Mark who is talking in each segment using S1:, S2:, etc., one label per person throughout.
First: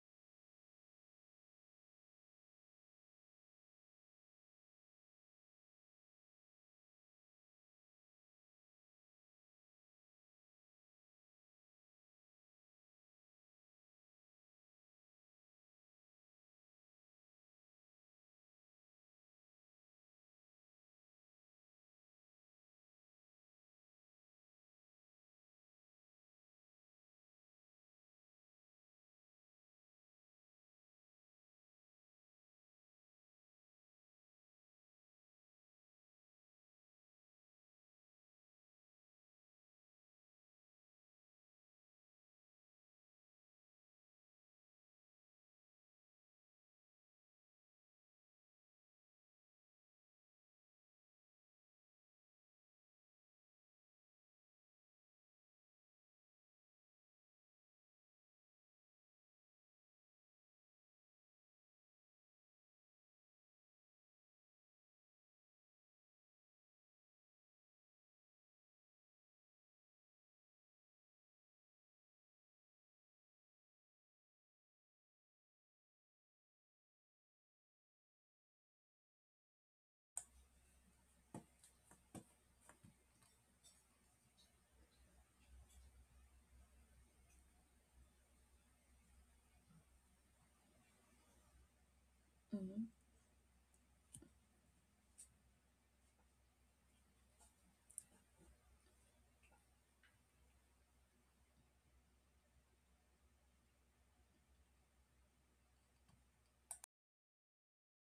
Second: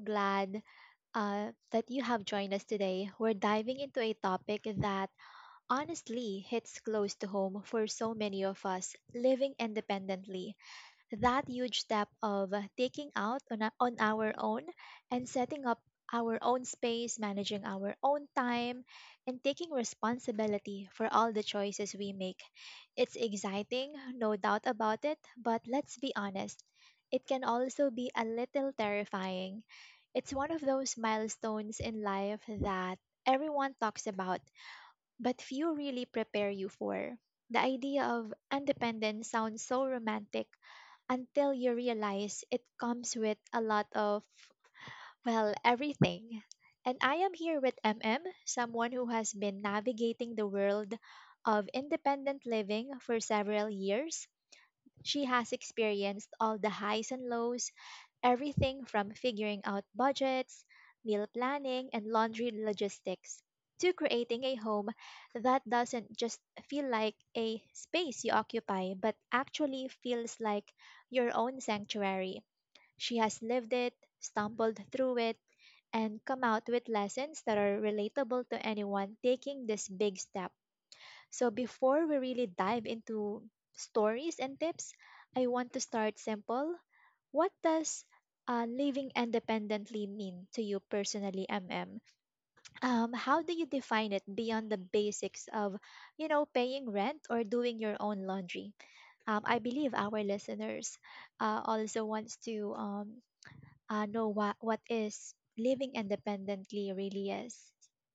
S1: glad that you have joined us today. We're diving into a topic that honestly hits close to home for so many of us living independently, that huge step of taking out on, on our own and setting up our own space, managing our own time, and taking responsibility for all the choices we make. It's exciting, no doubt about it, but let's be honest, it can also be a little terrifying. It's one of those milestones in life that everyone talks about, but few really prepare you for. The idea of independence sounds so romantic until you realize it comes with a lot of, well, everything. And I am here with MM, someone who has been navigating the world of independent living for several years. She has experienced all the highs and lows, everything from figuring out budgets, meal planning, and laundry logistics to creating a home that doesn't just feel like a space you occupy, but actually feels like your own sanctuary. She has lived it, stumbled through it, and come out with lessons that are relatable to anyone taking this big step. So, before we really dive into stories and tips, I want to start simple: what does living independently mean to you personally, MM?
S2: Mhm.
S1: How do you define it beyond the basics of, you know, paying rent or doing your own laundry? I believe our listeners also wants to know what is living independently really is.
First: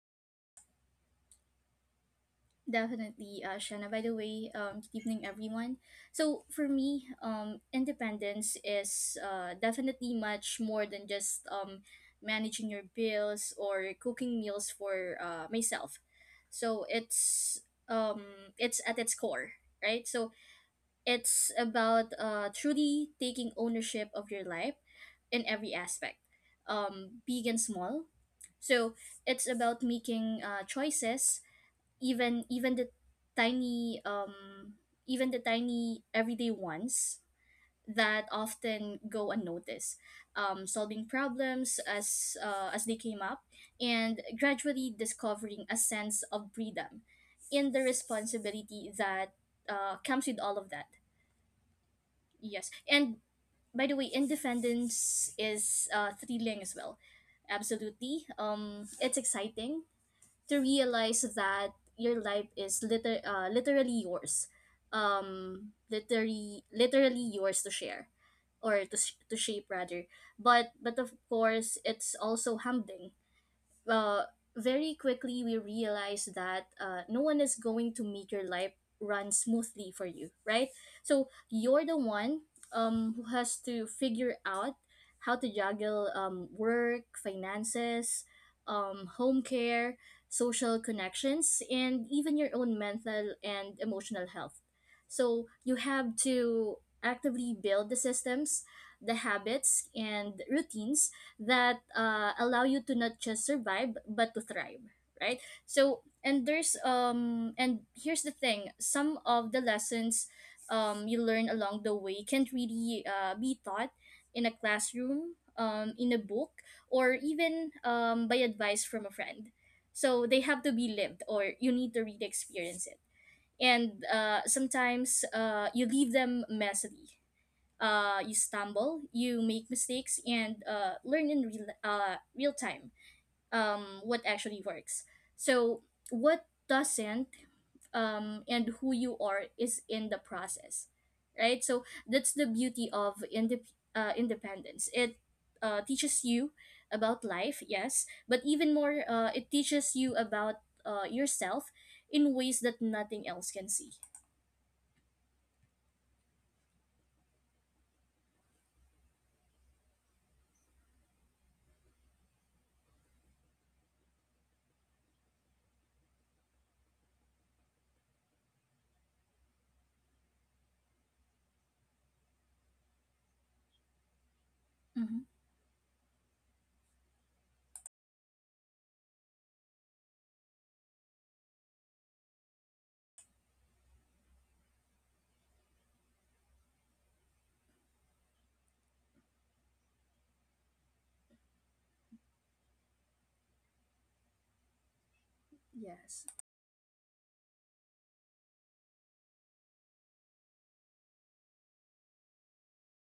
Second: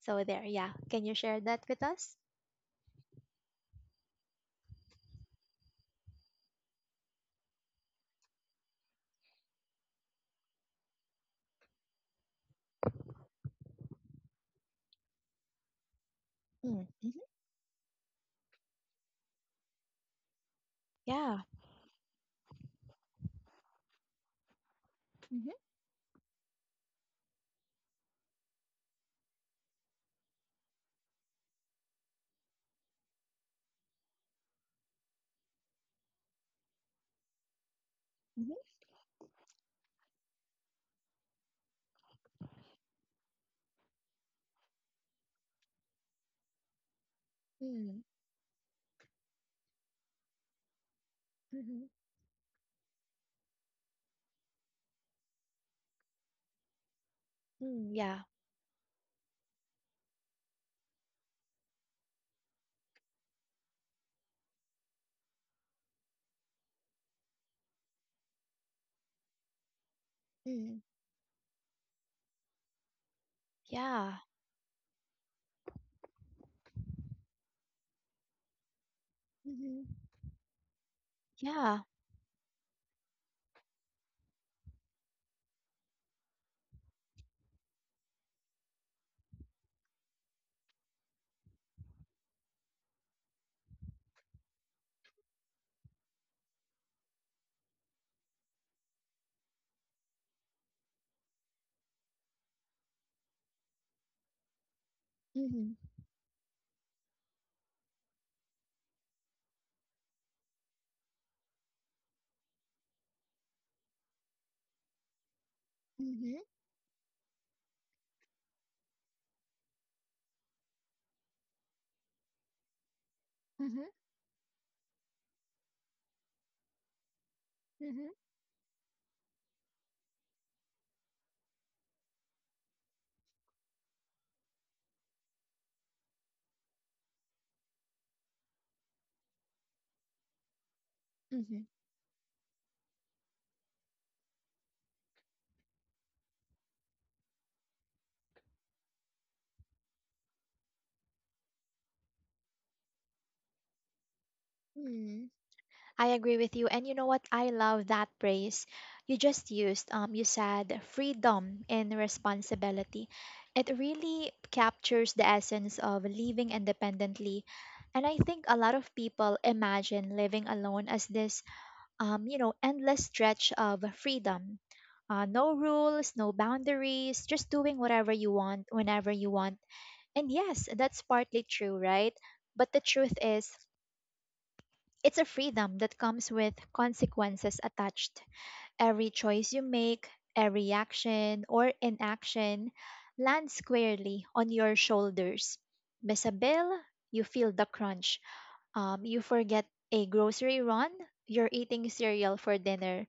S1: So there, yeah. Can you share that with us?
S2: Definitely, Shanna. By the way, good evening, everyone. So for me, independence is definitely much more than just managing your bills or cooking meals for myself.
S1: Mm,
S2: So
S1: mhm.
S2: it's it's at its core, right? So
S1: Yeah.
S2: it's about truly taking ownership of your life in
S1: Hmm.
S2: every aspect, big and small. So it's about making choices, even the tiny even the tiny everyday ones that
S1: Mhm.
S2: often go unnoticed, solving problems as they came up, and gradually discovering a sense of freedom in the
S1: Mm,
S2: responsibility that comes with all of that.
S1: mhm.
S2: Yes, and by the way, independence is thrilling as well,
S1: Mm, yeah.
S2: absolutely. Um, it's exciting to realize that your life is literally yours, literally yours to share, or to shape rather. but
S1: Mm,
S2: but of course it's also humbling.
S1: yeah.
S2: uh, Very quickly we realize that no one is going to make your life run
S1: Mhm.
S2: smoothly for you, right? So
S1: Yeah.
S2: you're the one who has to figure out how to juggle work, finances, home care, social connections, and even your own mental and emotional health. So you have to actively build the systems, the habits, and routines that allow you to not just survive but to thrive, right?
S1: Hmm.
S2: So and there's um and here's the thing. Some of the lessons you learn along the way can't really be taught in a classroom, in a
S1: Mhm.
S2: book, or even by advice from a friend. So they have to be lived, or you need to really experience it.
S1: Mhm.
S2: And sometimes you leave them messily.
S1: Mhm.
S2: You stumble, you make mistakes, and learn in real time what actually works. So, what doesn't, and who you are is in the process,
S1: Mhm.
S2: right? So, that's the beauty of independence. It teaches you about life, yes, but even more, it teaches you about yourself in ways that nothing else can see.
S1: Mhm. I agree with you. And you know what? I love that phrase you just used. You said freedom and responsibility. It really captures the essence of living independently. And I think a lot of people imagine living alone as this, endless stretch of freedom.
S2: Hmm.
S1: No rules, no boundaries, just doing whatever you want, whenever you want. And yes, that's partly true, right? But the truth is, it's a freedom that comes with consequences attached. Every choice you make, every action or inaction lands squarely on your shoulders.
S2: Yes,
S1: Miss a bill, you feel the crunch. You forget a grocery run, you're eating cereal for dinner.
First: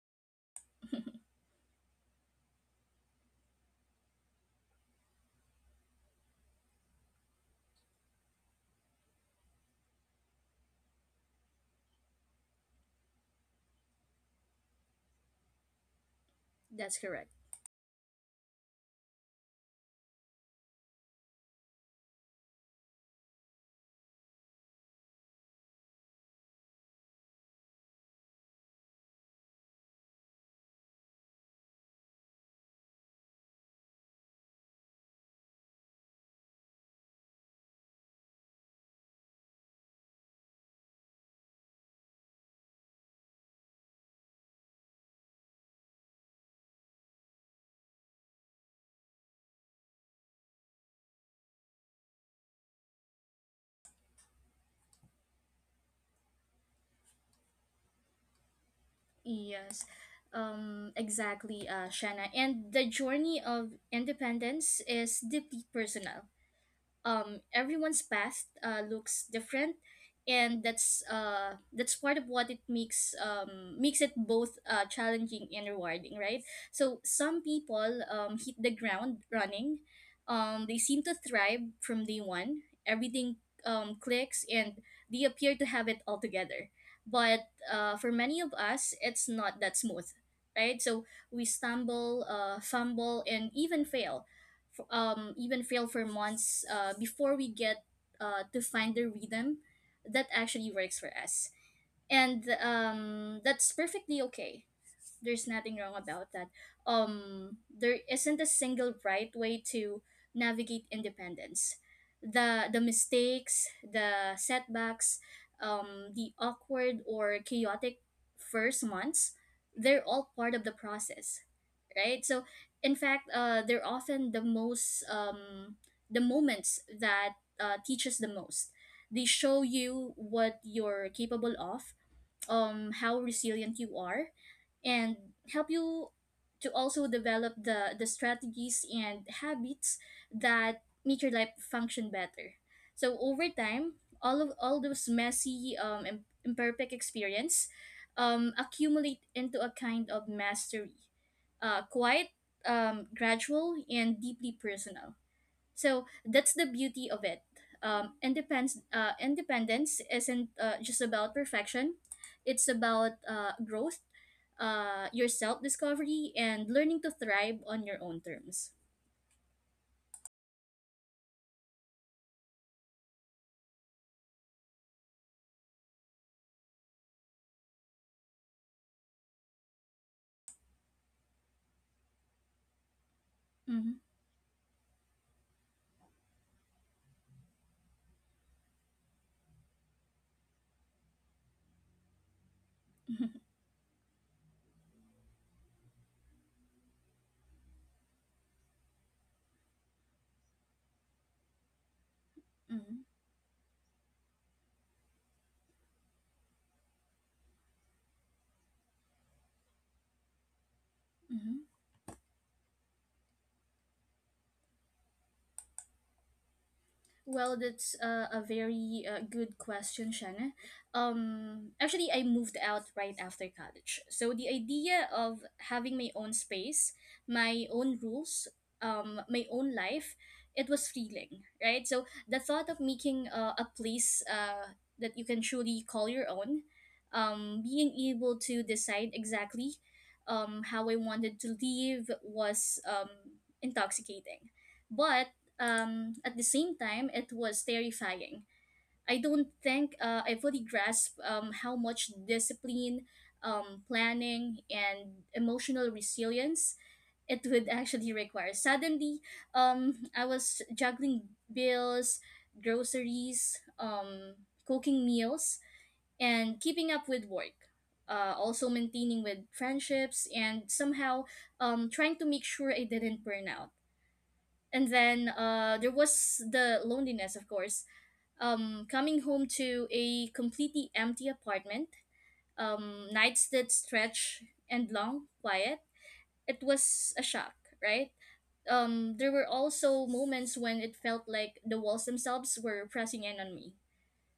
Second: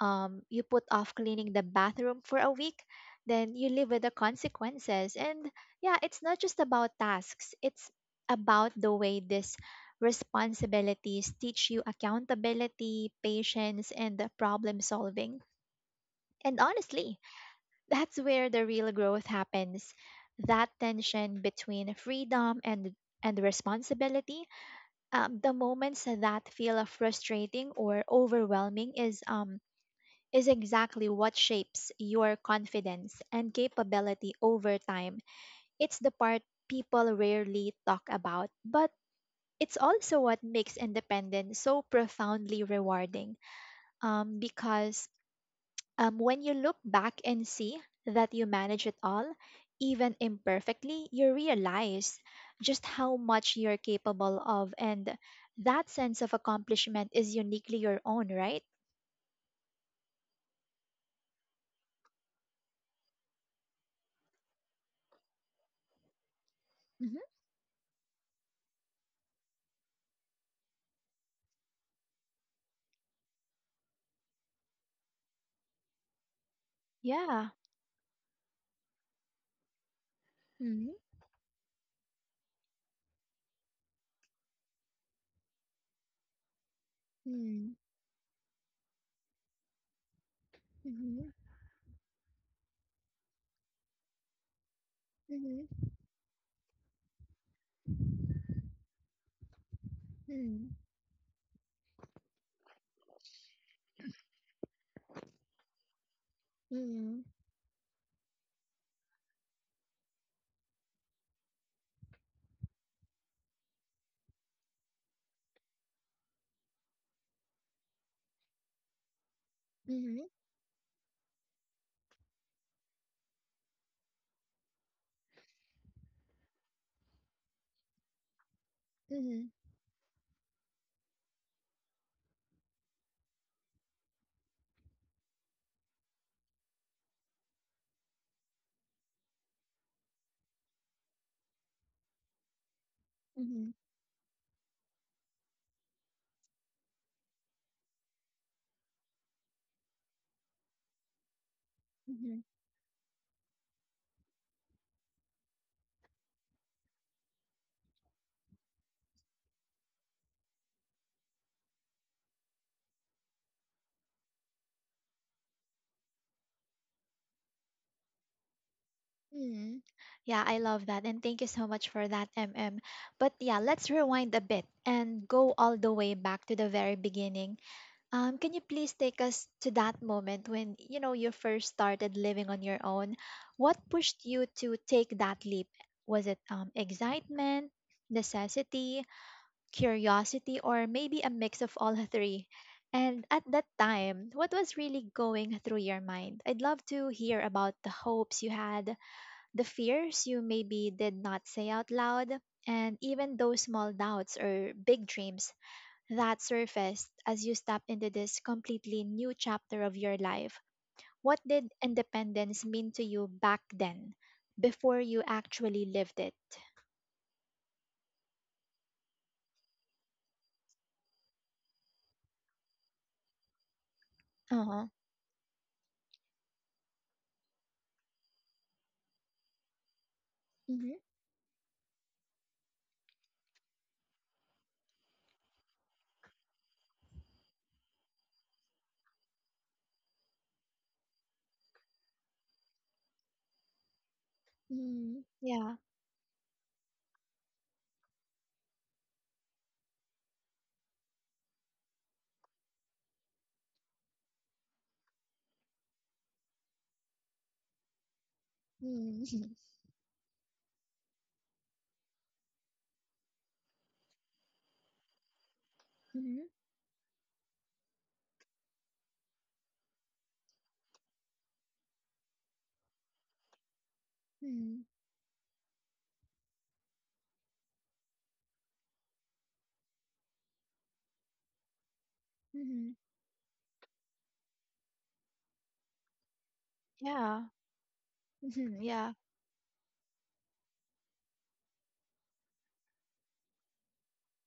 S1: You put off cleaning the bathroom for a week, then you live with the consequences. And yeah, it's not just about tasks, it's about the way these responsibilities teach you accountability, patience, and the problem solving. And
S2: that's
S1: honestly,
S2: correct.
S1: that's where the real growth happens. That tension between freedom and responsibility. The moments that feel frustrating or overwhelming is exactly what shapes your confidence and capability over time. It's the part people rarely talk about, but it's also what makes independence so profoundly rewarding, because when you look back and see that you manage it all, even imperfectly, you realize just how much you're capable of. And that sense of accomplishment is uniquely your own, right?
S2: Yes, exactly, Shanna. And the journey of independence is deeply personal.
S1: Hmm.
S2: Um, everyone's past looks different, and that's part of what it makes it both challenging and rewarding, right? So
S1: Yeah.
S2: some people hit the ground running. Um, they
S1: Mm-hmm.
S2: seem to thrive from day one. Everything clicks and they appear to have it all together. But
S1: Mm-hmm.
S2: for many of us it's not that smooth, right? So
S1: Mm-hmm.
S2: we stumble, fumble, and even fail. Even
S1: Mhm,
S2: fail for months before we get to find the rhythm that
S1: mhm,
S2: actually works for us. And that's perfectly okay. There's nothing wrong about that.
S1: mhm,
S2: There isn't a single right way to navigate independence. The mistakes, the setbacks, the awkward or chaotic first months, they're
S1: mhm,
S2: all part of the process, right? So in fact they're often the moments that teaches the most. They
S1: mhm,
S2: show you what you're capable of, how resilient you are, and help you to also develop the strategies and habits that make your life function better. So over
S1: mhm,
S2: time all those messy imperfect experience accumulate into a kind of mastery, quiet,
S1: mhm,
S2: gradual, and deeply personal. So that's the beauty of it. Independence isn't just about perfection. It's about growth, your self discovery, and learning to thrive on your own terms.
S1: mhm. Yeah, I love that. And thank you so much for that, M M. But yeah, let's rewind a bit and go all the way back to the very beginning. Can you please take us to that moment when, you know, you first started living on your own? What
S2: Mm-hmm.
S1: pushed you to take that leap? Was it excitement, necessity, curiosity, or maybe a mix of all three. And at that time, what was really going through your mind? I'd love to hear about the hopes you had, the fears you maybe did not say out loud, and even those small doubts or big dreams that surfaced as you stepped into this completely new chapter of your life. What did independence mean to you back then, before you actually lived it?
S2: Well, that's a very good question, Shanna. Actually, I moved out right after college. So the
S1: Uh huh.
S2: idea of having my own space, my own rules, my own life, it
S1: Mm-hmm.
S2: was thrilling, right? So the thought of making a place that you can truly call your own, being able to decide exactly how I wanted to live was intoxicating.
S1: Mm-hmm.
S2: But
S1: Yeah.
S2: at the same time, it was terrifying. I don't think I fully grasped how much discipline, planning, and emotional resilience it would actually require. Suddenly,
S1: Mm-hmm.
S2: I was juggling bills, groceries, cooking meals, and keeping up with work. Also maintaining with friendships, and somehow trying to make sure I didn't burn out.
S1: Mhm,
S2: And then there was the loneliness, of course. Um, coming home to a completely empty apartment,
S1: mhm.
S2: nights that stretch and long quiet, it was a
S1: Yeah.
S2: shock, right?
S1: Mhm, yeah.
S2: Um, there were also moments when it felt like the walls themselves were pressing in on me.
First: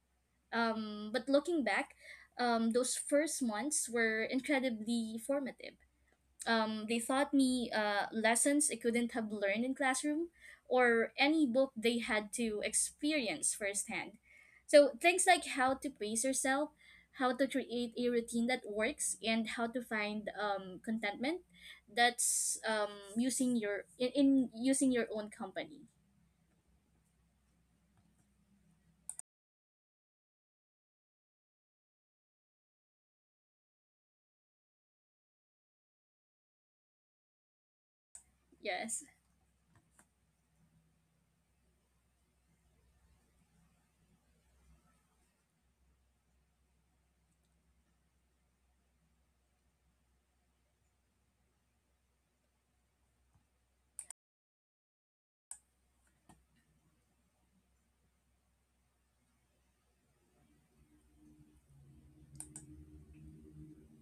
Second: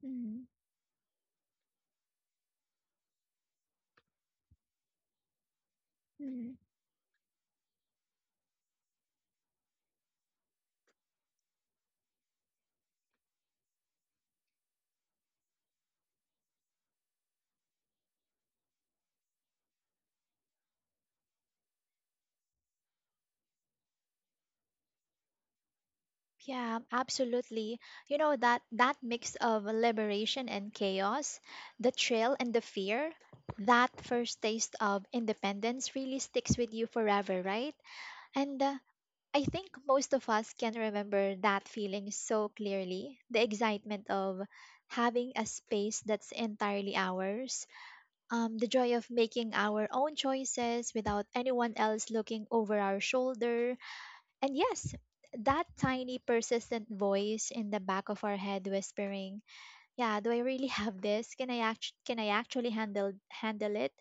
S1: Mhm,
S2: Um, but looking back, those first months were incredibly formative.
S1: mhm.
S2: Um, they taught me lessons I couldn't have learned in classroom or any book. They had to experience firsthand. So things like how to pace yourself, how to create a routine that works, and how to find contentment. That's using your in using your own company.
S1: Yeah, absolutely. You know, that mix of liberation and chaos, the thrill and the fear, that first taste of independence really sticks with you forever, right? And
S2: Yes.
S1: I think most of us can remember that feeling so clearly, the excitement of having a space that's entirely ours, the joy of making our own choices without anyone else looking over our shoulder. And yes, that tiny persistent voice in the back of our head whispering, "Yeah, do I really have this? Can I actually handle it?"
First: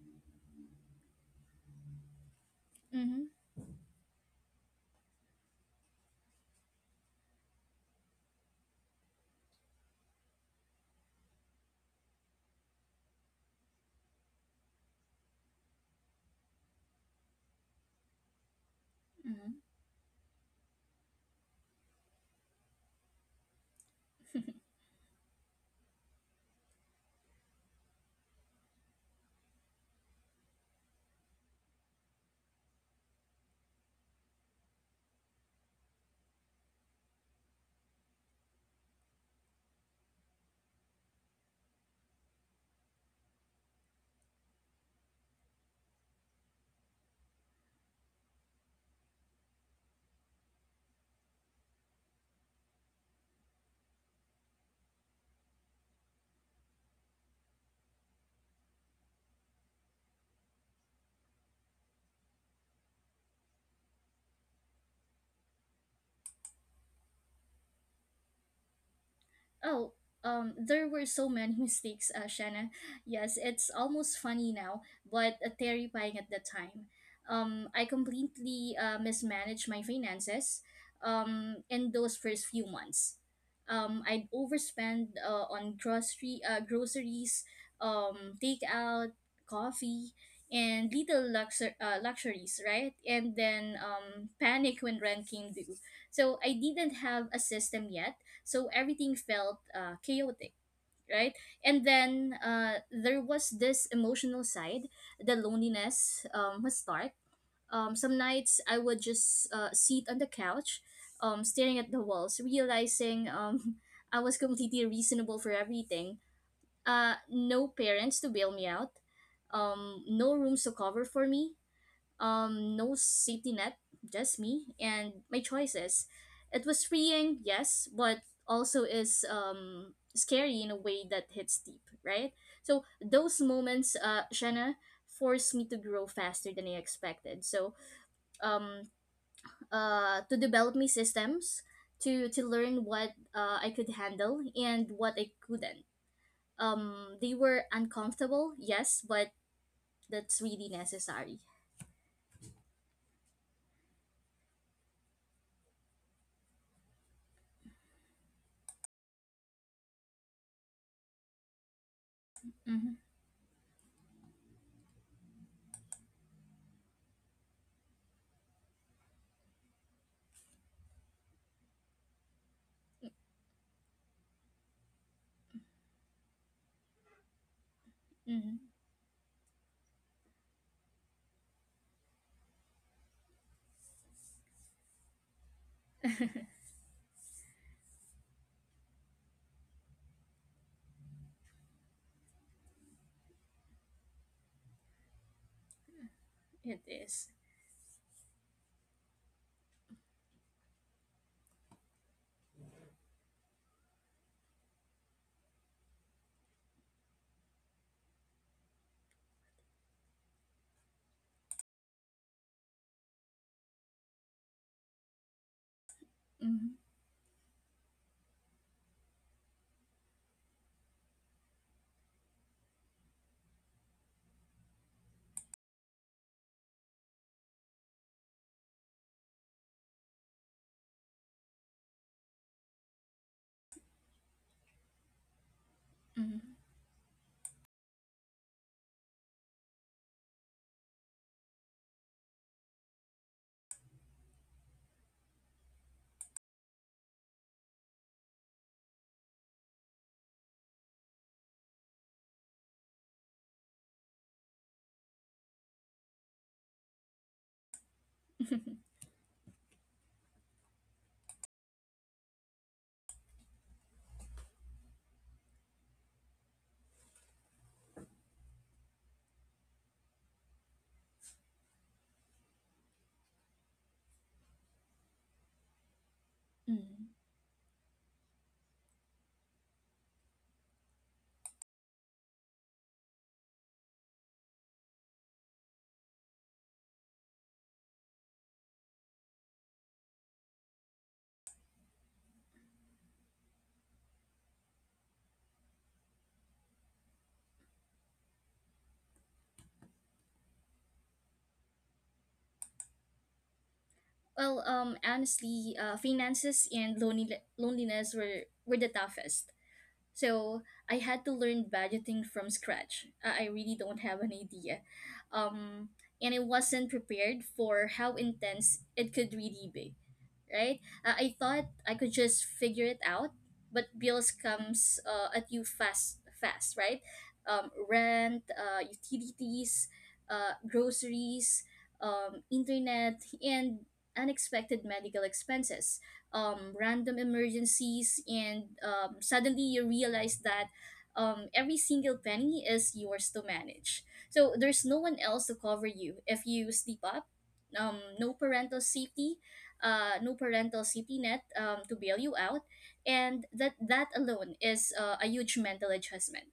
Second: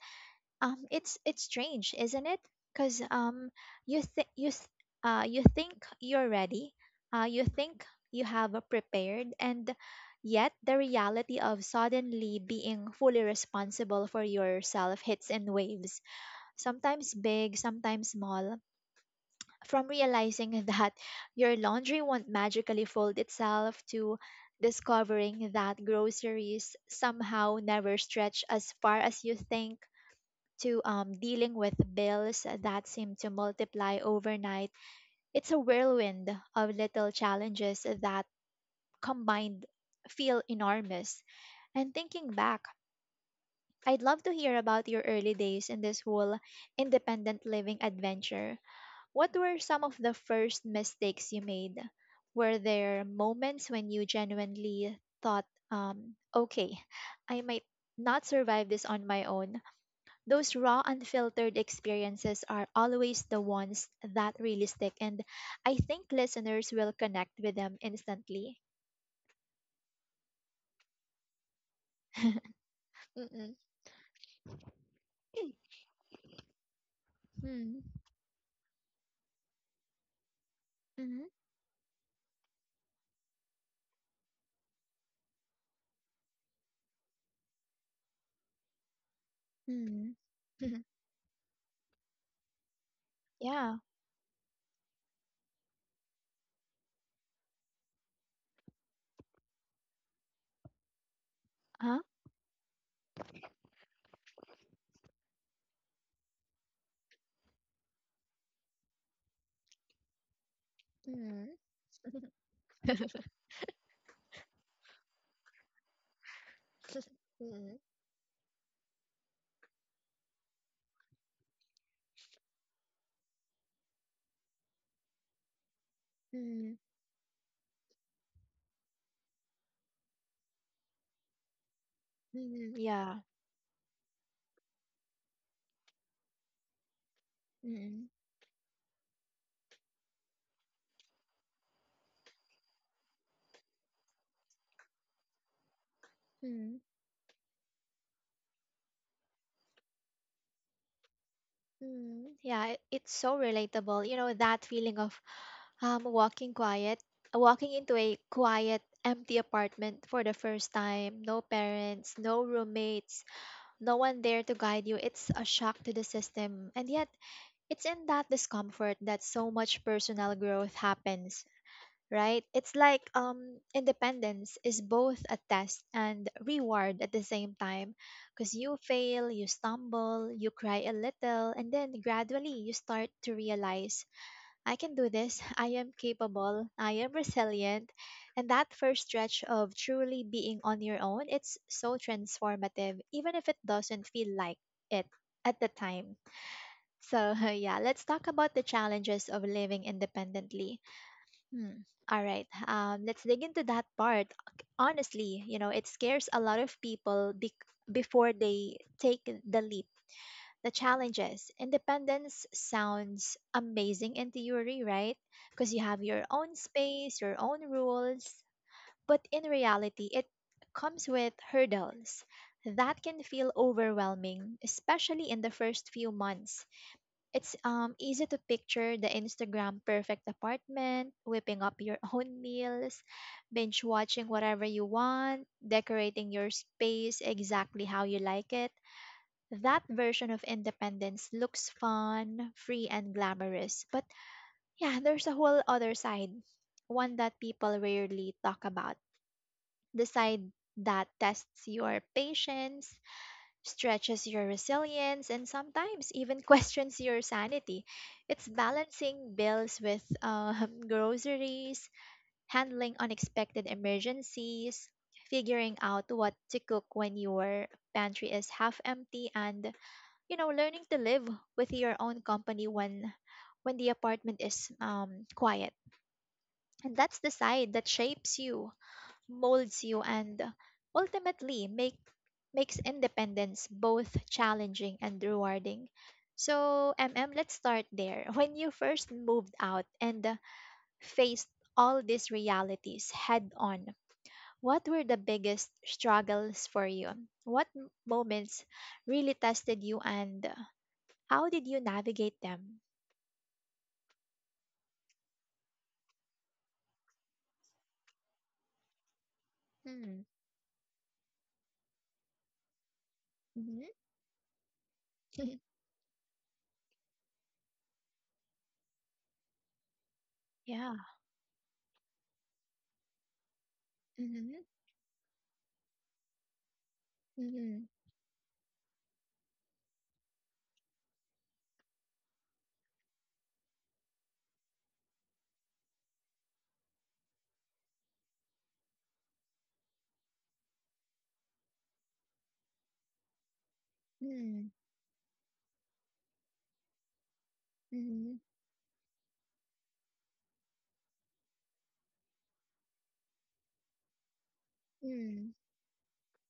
S1: It's strange, isn't it, because
S2: Mm-hmm.
S1: you think you th- you think you're ready, you think you have prepared, and yet the reality of suddenly being fully responsible for yourself hits in waves, sometimes big, sometimes small,
S2: Mm-hmm.
S1: from realizing that your laundry won't magically fold itself, to discovering that groceries somehow never stretch as far as you think, to dealing with bills that seem to multiply overnight. It's a whirlwind of little challenges that, combined, feel enormous. And thinking back, I'd love to hear about your early days in this whole independent living adventure. What were some of the first mistakes you made? Were there moments when you genuinely thought, okay, I might not survive this on my own? Those raw, unfiltered experiences are always the ones that really stick, and I think listeners will connect with them instantly.
S2: Oh, there were so many mistakes, Shanna. Yes,
S1: Mm-mm.
S2: it's almost funny now, but
S1: Mm.
S2: terrifying at the time.
S1: Hmm.
S2: I completely mismanaged my finances
S1: Mhm.
S2: in those first few months. I'd overspend on grocery groceries, takeout, coffee,
S1: Mm.
S2: and little luxuries, right? And then
S1: Yeah.
S2: panic when rent came due. So I didn't have a system yet, so everything felt chaotic, right? And
S1: Huh?
S2: then there was this emotional side, the loneliness. Um, must start. Um, some nights I would just sit on the couch,
S1: Hmm.
S2: staring at the walls, realizing I was completely reasonable for everything.
S1: Hmm.
S2: Uh, no parents to bail me out, no rooms to cover for me, no safety net, just me and my choices. It
S1: Hmm.
S2: was freeing, yes, but also is scary in a way that hits deep, right?
S1: Hmm.
S2: So
S1: Yeah.
S2: those moments, Shanna, forced me to grow faster than I expected. So
S1: Hmm.
S2: um, to develop my systems, to learn what I could handle and what I couldn't.
S1: Hmm.
S2: They were uncomfortable, yes, but that's really necessary.
S1: Hmm. Yeah, it's so relatable. You know, that feeling of Um, walking quiet, walking into a quiet, empty apartment for the first time. No parents, no
S2: Mm-hmm.
S1: roommates, no one there to guide you. It's a shock to the system. And yet, it's in that discomfort that so much personal growth happens, right? It's like, independence is both a test and reward at the same time.
S2: Mm-hmm.
S1: Because you fail, you stumble, you cry a little, and then gradually you start to realize I can do this. I am capable. I am resilient. And that first stretch of truly being on your own, it's so transformative, even if it doesn't feel like it at the time.
S2: It is.
S1: So, yeah, let's talk about the challenges of living independently. Hmm. All right, let's dig into that part. Honestly, you know, it scares a lot of people bec before they take the leap, the challenges. Independence sounds amazing in theory, right? Because you have your own
S2: Mm-hmm.
S1: space, your own rules. But in reality, it comes with hurdles that can feel overwhelming, especially in the first few months. It's easy to picture the Instagram perfect apartment, whipping up your own meals, binge watching whatever you want, decorating
S2: Mhm.
S1: your space exactly how you like it. That version of independence looks fun, free, and glamorous. But yeah, there's a whole other side, one that people rarely talk about. The side that tests your patience, stretches your resilience, and sometimes even questions your sanity. It's balancing bills with groceries, handling unexpected emergencies, figuring out what to cook when your pantry is half empty, and, you know, learning to live with your own company when the apartment is quiet. And
S2: Mm.
S1: that's the side that shapes you, molds you, and ultimately makes independence both challenging and rewarding. So, mm, let's start there. When you first moved out and faced all these realities head on, what were the biggest struggles for you? What moments really tested you, and how did you navigate them?
S2: Well, honestly, finances and loneliness were the toughest.
S1: Hmm.
S2: So I had to learn budgeting from scratch. I really
S1: Mm-hmm.
S2: don't have an idea. Um, and I wasn't prepared for how intense it could really be, right?
S1: Yeah.
S2: I thought I could just figure it out, but bills
S1: Mm-hmm.
S2: comes at you fast, fast, right?
S1: Mm-hmm.
S2: Rent, utilities, groceries, internet, and unexpected medical expenses, random emergencies, and suddenly you realize that every single penny is yours to manage. So
S1: Mm-hmm.
S2: there's no one else to cover you if you sleep up. Um, no
S1: Mm-hmm.
S2: parental safety, uh, no parental safety net to bail you out, and that alone is a
S1: Mm-hmm.
S2: huge mental adjustment.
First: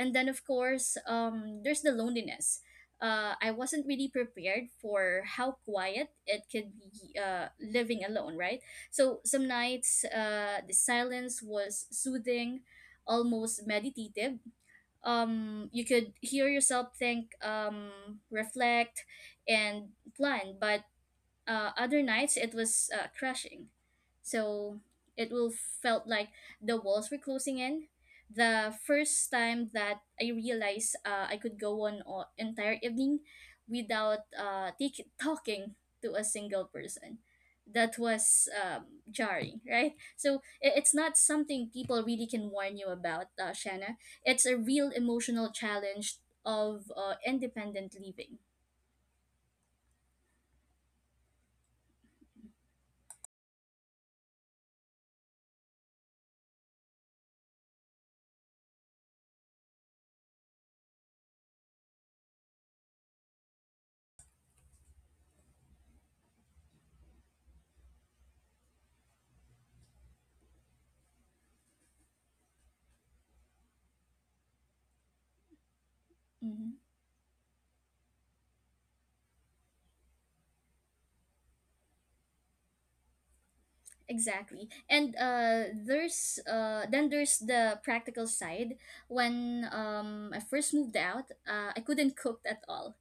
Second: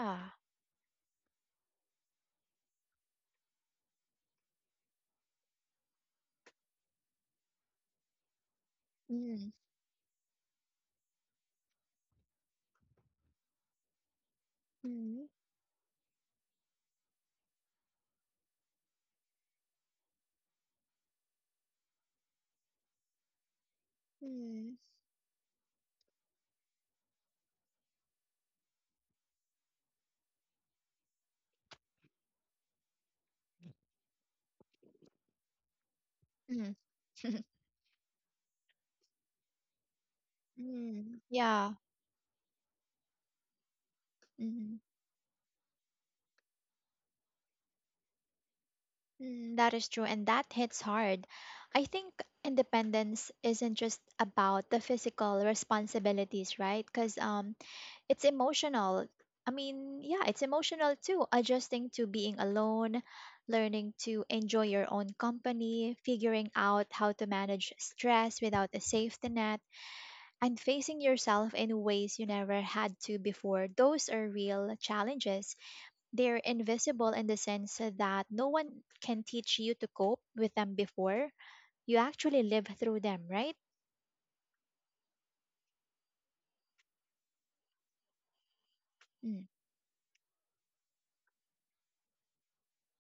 S2: And then of course there's the loneliness. Uh, I wasn't really prepared for how quiet it could be living alone, right? So some
S1: Mm,
S2: nights the silence was soothing, almost meditative.
S1: mm,
S2: Um, you could hear yourself think, reflect, and plan. But other nights it was crashing.
S1: mm,
S2: So it will felt like the walls were closing in. The first time that I realized I could go on an entire evening without talking to a single
S1: mm,
S2: person. That was jarring, right? So it's not
S1: mm,
S2: something
S1: yeah.
S2: people really can warn you about, Shanna. It's a
S1: Mm,
S2: real emotional challenge of independent living.
S1: mm, that is true, and that hits hard. I think independence isn't just about the physical responsibilities, right? Because, it's emotional. I mean, yeah, it's emotional too, adjusting to being alone, learning to enjoy your own company, figuring out how to manage stress without a safety net, and facing yourself in ways you never had to before. Those are real challenges. They're
S2: Mm-hmm.
S1: invisible in the sense that no one can teach you to cope with them before. You actually live through them, right?
S2: Exactly. And there's then there's the practical side.
S1: Mm.
S2: When I first moved out, I couldn't cook at all.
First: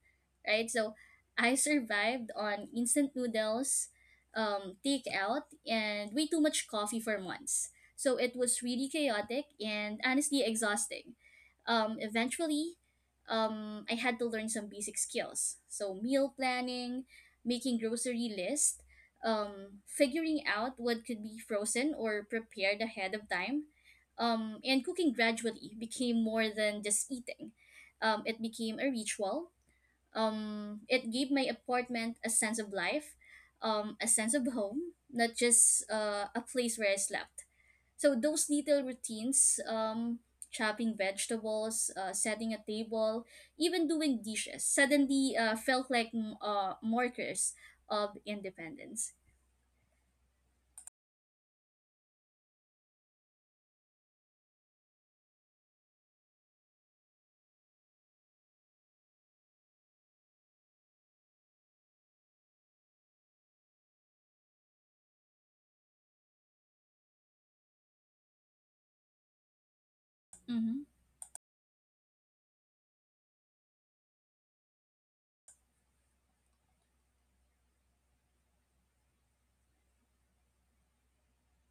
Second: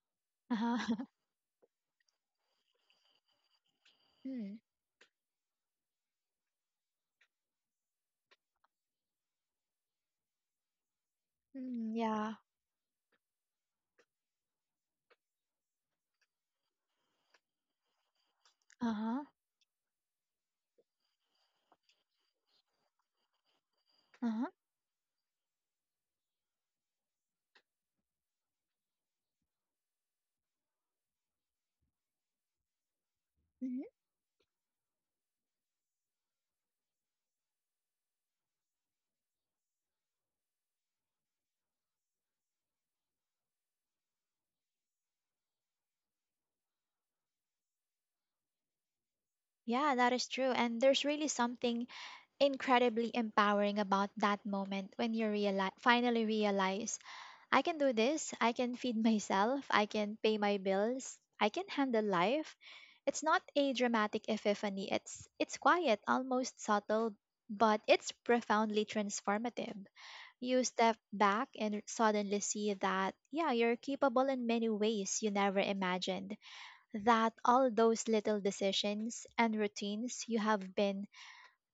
S2: Right? So
S1: Uh-huh.
S2: I survived on instant noodles,
S1: Mm.
S2: takeout, and way too much coffee for months. So it was really chaotic and honestly exhausting.
S1: Mm,
S2: Um
S1: yeah.
S2: eventually um I had to learn some basic skills. So meal planning, making grocery list,
S1: Uh-huh.
S2: figuring out what could be frozen or prepared ahead of time.
S1: Uh-huh.
S2: And cooking gradually became more than just eating. It became a ritual. It gave my apartment a sense of life,
S1: Mm-hmm.
S2: a sense of home, not just a place where I slept. So those little routines, chopping vegetables, setting a table, even doing dishes, suddenly felt like markers of independence.
S1: Yeah, that is true. And there's really something incredibly empowering about that moment when you realize, finally realize, I can do this. I can feed myself. I can pay my bills. I can handle life. It's not a dramatic epiphany. It's quiet, almost subtle, but it's profoundly transformative. You
S2: Mm-hmm.
S1: step back and suddenly see that yeah, you're capable in many ways you never imagined, that all those little decisions and routines you have been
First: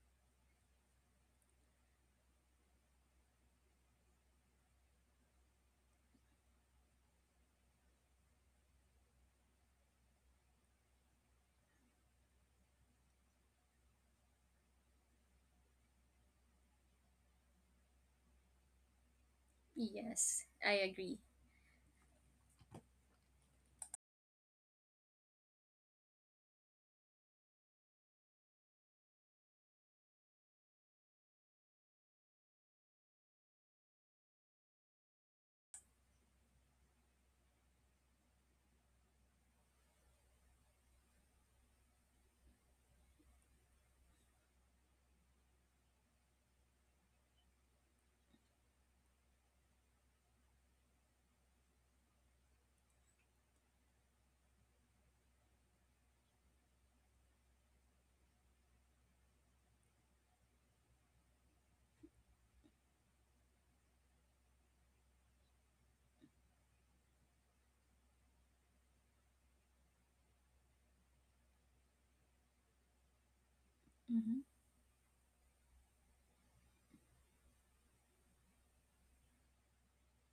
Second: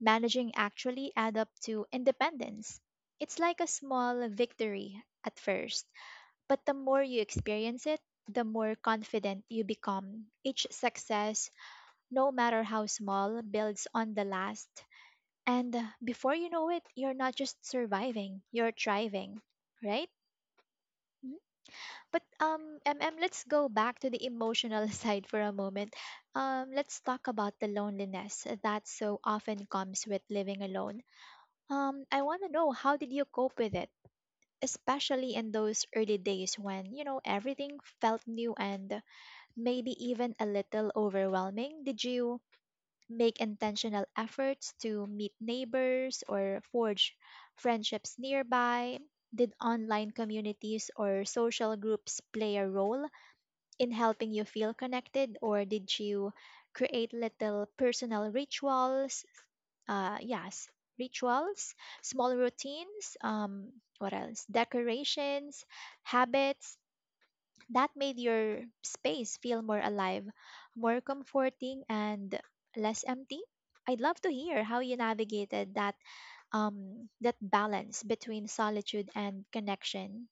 S1: managing actually add up to independence. It's like a small victory at first, but the more you experience it, the more confident you become. Each success, no matter how small, builds on the last. And before you know it, you're not just surviving, you're thriving, right?
S2: Yes, I agree.
S1: But let's go back to the emotional side for a moment. Let's talk about the loneliness that so often comes with living alone. I want to know how did you cope with it, especially in those early days when everything felt new and maybe even a little overwhelming. Did you make intentional efforts to meet neighbors or forge friendships nearby? Did online communities or social groups play a role in helping you feel connected, or did you create little personal rituals? Yes, rituals, small routines, what else? Decorations, habits that made your space feel more alive, more comforting, and less empty. I'd love to
S2: Mm-hmm.
S1: hear how you navigated that balance between solitude and connection.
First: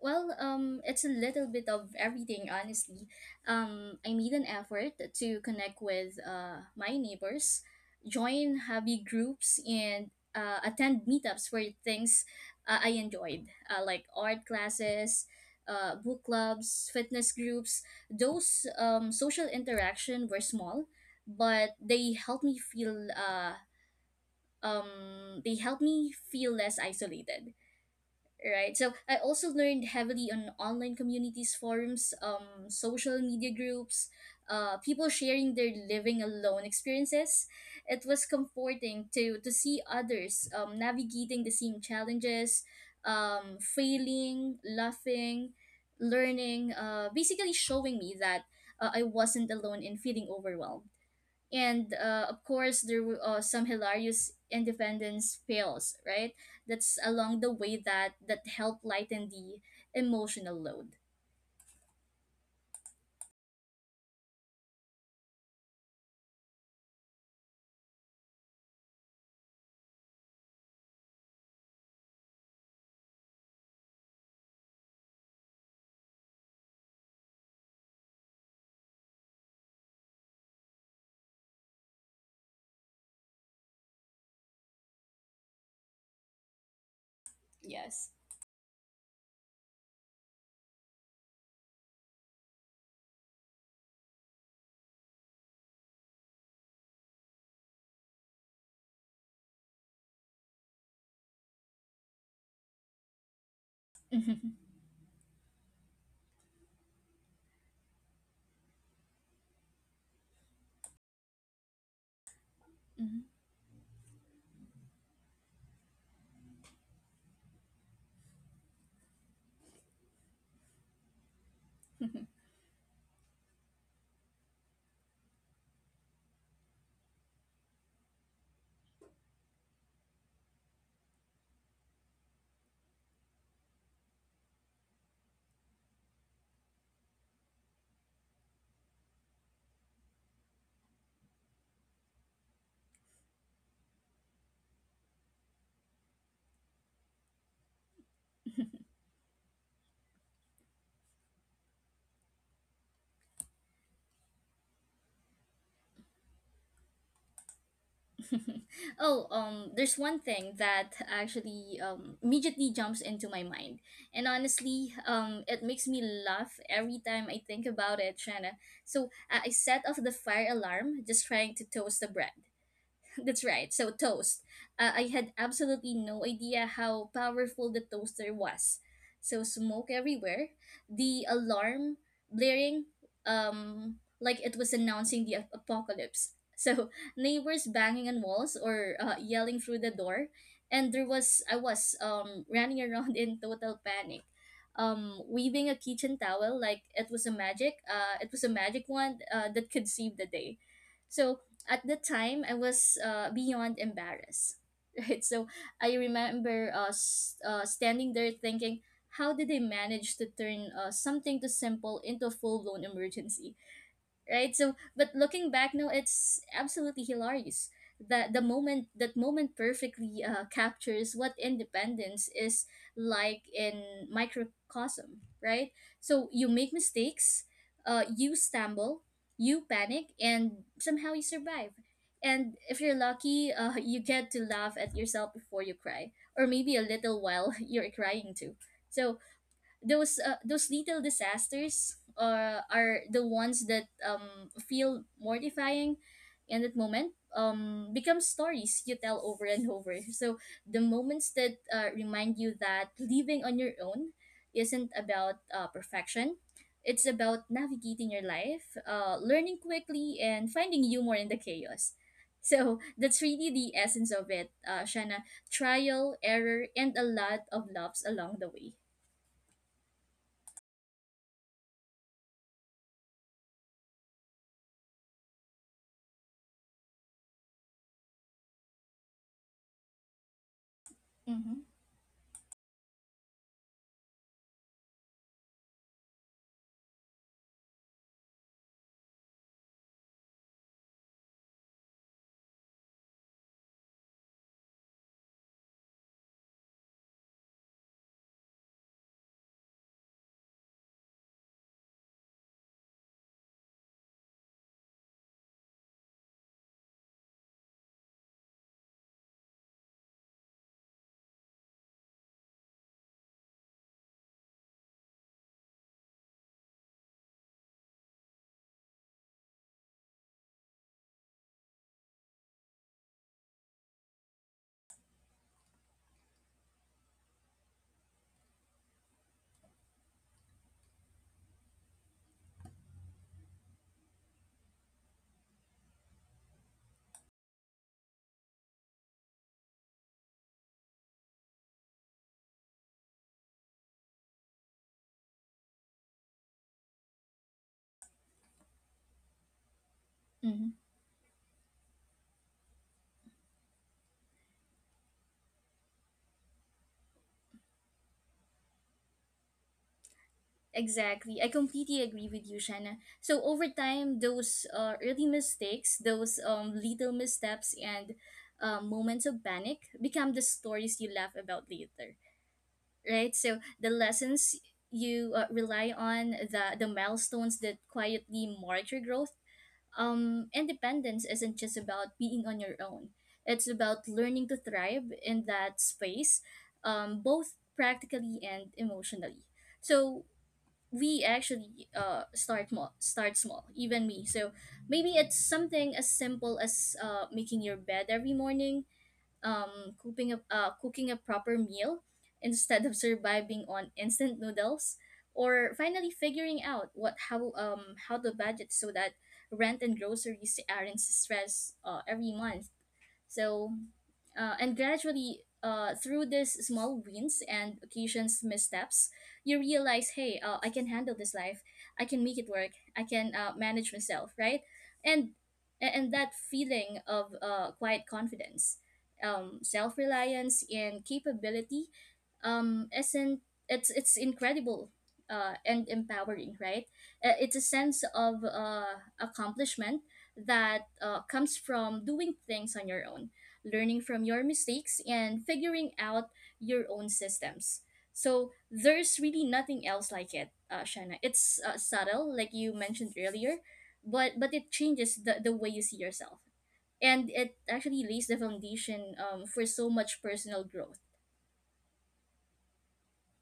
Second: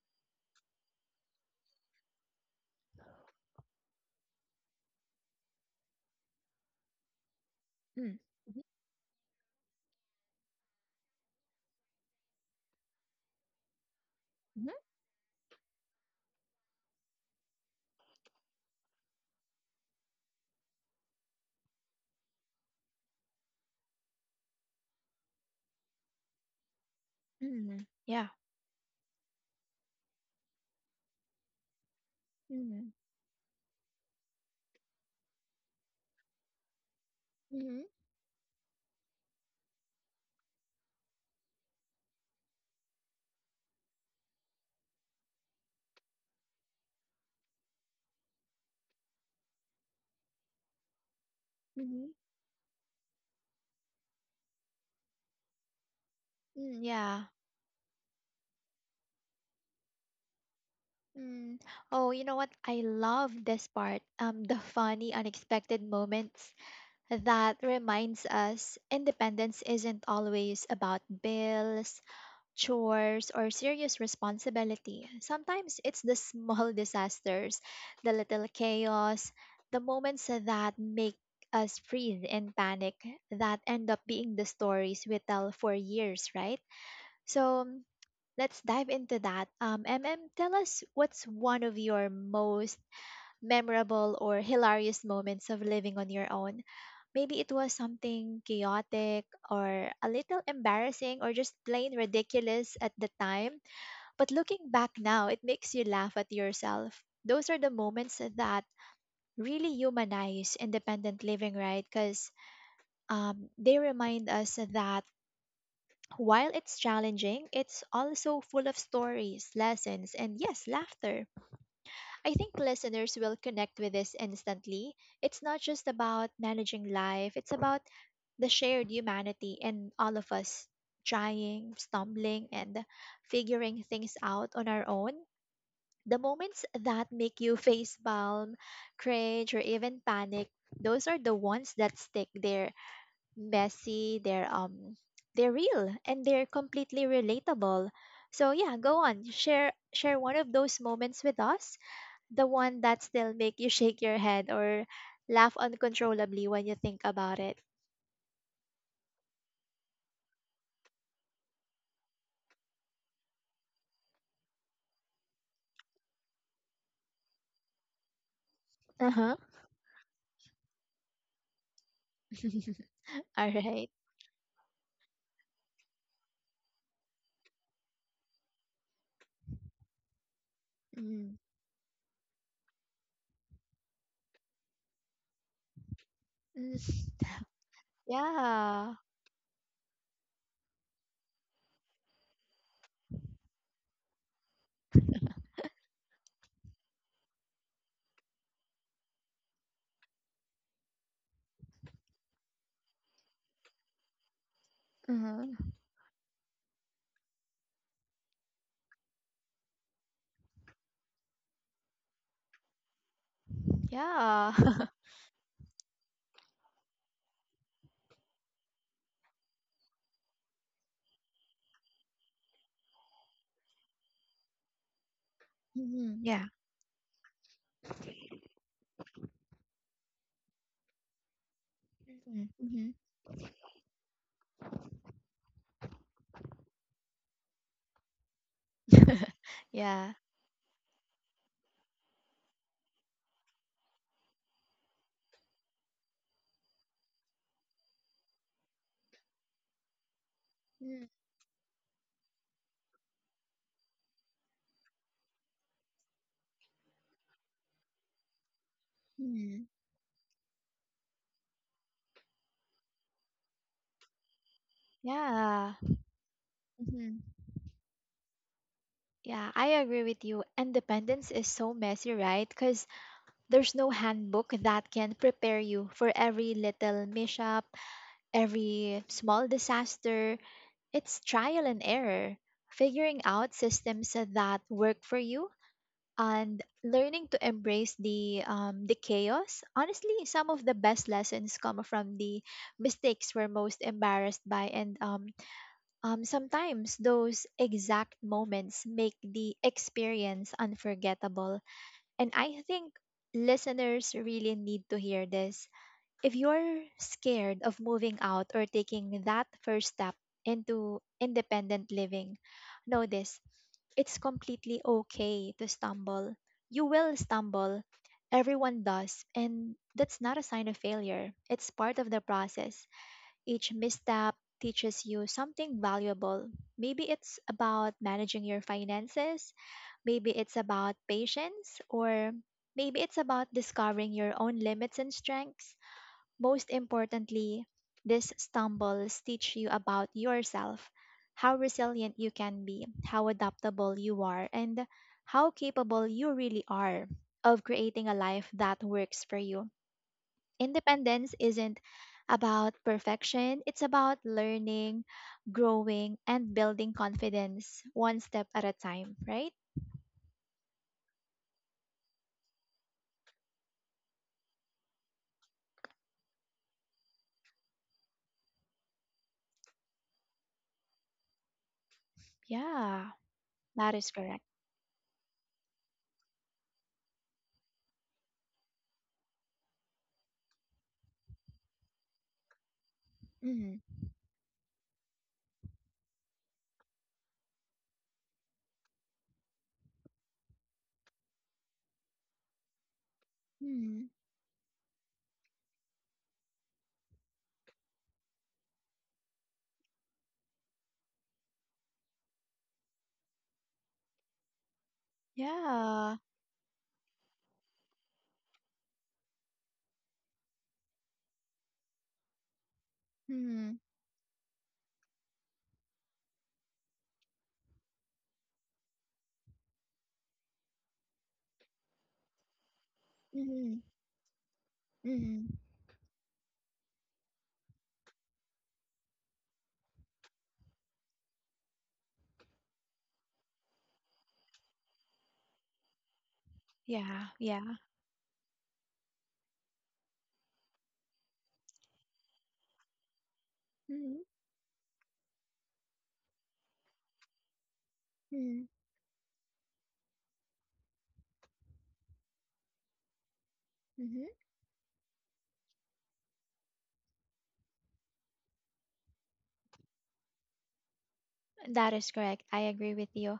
S2: Well, it's a little bit of everything, honestly. I made an effort to connect with my neighbors,
S1: Mm.
S2: join
S1: Mhm.
S2: hobby groups, and attend meetups for things I enjoyed, like art
S1: Mhm.
S2: classes, book clubs, fitness groups. Those social interaction were small, but they helped me feel they helped me feel less isolated.
S1: Mm. Yeah.
S2: Right, so I also learned heavily on online communities, forums,
S1: Mm.
S2: social media groups, people sharing their living alone experiences.
S1: Mhm.
S2: It was comforting to see others navigating the same challenges, failing, laughing, learning, basically showing me that I wasn't alone in feeling overwhelmed. And
S1: Mhm.
S2: of course there were some hilarious independence fails, right,
S1: Mm,
S2: that's
S1: yeah.
S2: along the way that help lighten the emotional load.
S1: Mm. Oh, you know what? I love this part. The funny, unexpected moments that reminds us independence isn't always about bills, chores, or serious responsibility. Sometimes it's the small disasters, the little chaos, the moments that make us freeze in panic that end up being the stories we tell for years, right? So
S2: Yes.
S1: let's dive into that. Tell us what's one of your most memorable or hilarious moments of living on your own. Maybe it was something chaotic or a little embarrassing or just plain ridiculous at the time. But
S2: Mhm,
S1: looking back now, it makes you laugh at yourself. Those are the moments that really humanize independent living, right? Because they remind us that while it's challenging, it's also full of stories, lessons, and yes, laughter.
S2: mhm.
S1: I think listeners will connect with this instantly. It's not just about managing life, it's about the shared humanity and all of us trying, stumbling, and figuring things out on our own. The moments that make you face palm, cringe, or even panic, those are the ones that stick there messy, they're real and they're completely relatable. So yeah, go on. Share one of those moments with us. The one that still make you shake your head or laugh uncontrollably when you think about it.
S2: Oh, there's one thing that actually immediately jumps into my mind, and honestly, it makes me laugh every time I think about it, Shanna. So
S1: Uh-huh.
S2: I set off the fire alarm, just trying to toast the bread. That's
S1: All
S2: right.
S1: right.
S2: So toast. I had absolutely no idea how powerful the toaster was. So smoke everywhere, the
S1: Mm.
S2: alarm blaring, um, like it was announcing the apocalypse. So
S1: Mm.
S2: neighbors banging on walls
S1: Yeah.
S2: or yelling through the door, and there was I was running around in total panic, weaving a kitchen towel like it was a magic wand that could save the day. So at the time I was beyond embarrassed.
S1: Uh
S2: Right, so
S1: huh.
S2: I remember standing there thinking, how did they manage to turn something too simple into a full blown emergency,
S1: Yeah.
S2: right? So, but looking back now, it's absolutely hilarious. That moment perfectly captures what independence is like in microcosm, right?
S1: Mhm.
S2: So you
S1: Yeah.
S2: make mistakes, you stumble, you panic, and somehow you survive. And if
S1: Mm-hmm.
S2: you're lucky, you get to laugh at yourself before you cry, or maybe a little while you're crying too. So
S1: Yeah.
S2: those little disasters are the ones that feel mortifying in that moment, become stories you tell over and over. So the moments that remind you that living on your own isn't about perfection, it's about navigating your life, learning
S1: Mm-hmm.
S2: quickly and finding humor in the chaos. So that's really the essence of it, Shana,
S1: Yeah.
S2: trial error and a
S1: Mhm.
S2: lot of loves along the way.
S1: Yeah, I agree with you. Independence is so messy, right? Because there's no handbook that can prepare you for every little mishap, every small disaster. It's
S2: Mm-hmm.
S1: trial and error, figuring out systems that work for you and learning to embrace the chaos. Honestly, some of the best lessons come from the mistakes we're most embarrassed by and sometimes those exact moments make the experience unforgettable. And I think listeners really need to hear this. If you're scared of moving out or taking that first step into independent living, know this it's completely okay to stumble. You will stumble. Everyone does. And that's not a sign of failure, it's part of the process. Each misstep teaches you something valuable. Maybe it's about managing your finances, maybe it's about patience, or maybe it's about discovering your own limits and strengths. Most importantly, these stumbles teach you about yourself, how resilient you can be, how adaptable you are, and how capable you really are of creating a life that works for you.
S2: Mm-hmm.
S1: Independence isn't about perfection, it's about learning, growing, and building confidence one step at a time, right?
S2: Exactly. I completely agree with you, Shanna. So over time, those early mistakes, those little missteps and moments of panic become the stories you laugh about later,
S1: Yeah,
S2: right? So the
S1: that is correct.
S2: lessons you rely on, the milestones that quietly mark your growth. Independence isn't just about being on your own. It's
S1: Mm-hmm.
S2: about learning to thrive in that space, both practically and emotionally. So we actually start small even
S1: Hmm.
S2: me. So maybe it's something as simple as making your bed every morning, cooking a proper meal instead of surviving on instant noodles, or finally
S1: Yeah.
S2: figuring out what how to budget so that rent and groceries aren't stress every month. So,
S1: Mm-hmm.
S2: and gradually, through these small wins and occasions missteps, you realize, hey, I can handle this life. I can make it work. I can
S1: Hmm.
S2: manage myself, right? And
S1: Hmm.
S2: and that feeling of quiet confidence, self reliance, and capability, isn't it's incredible, and empowering, right?
S1: Yeah,
S2: It's a
S1: yeah.
S2: sense of accomplishment that comes from doing things on your own, learning from
S1: Mm-hmm.
S2: your mistakes, and figuring out your own systems. So
S1: Mm-hmm.
S2: there's really nothing else like it, Shanna. It's subtle, like you mentioned earlier,
S1: Mm-hmm.
S2: but it changes the way you see yourself, and it actually lays the foundation for so much personal growth.
S1: That is correct. I agree with you.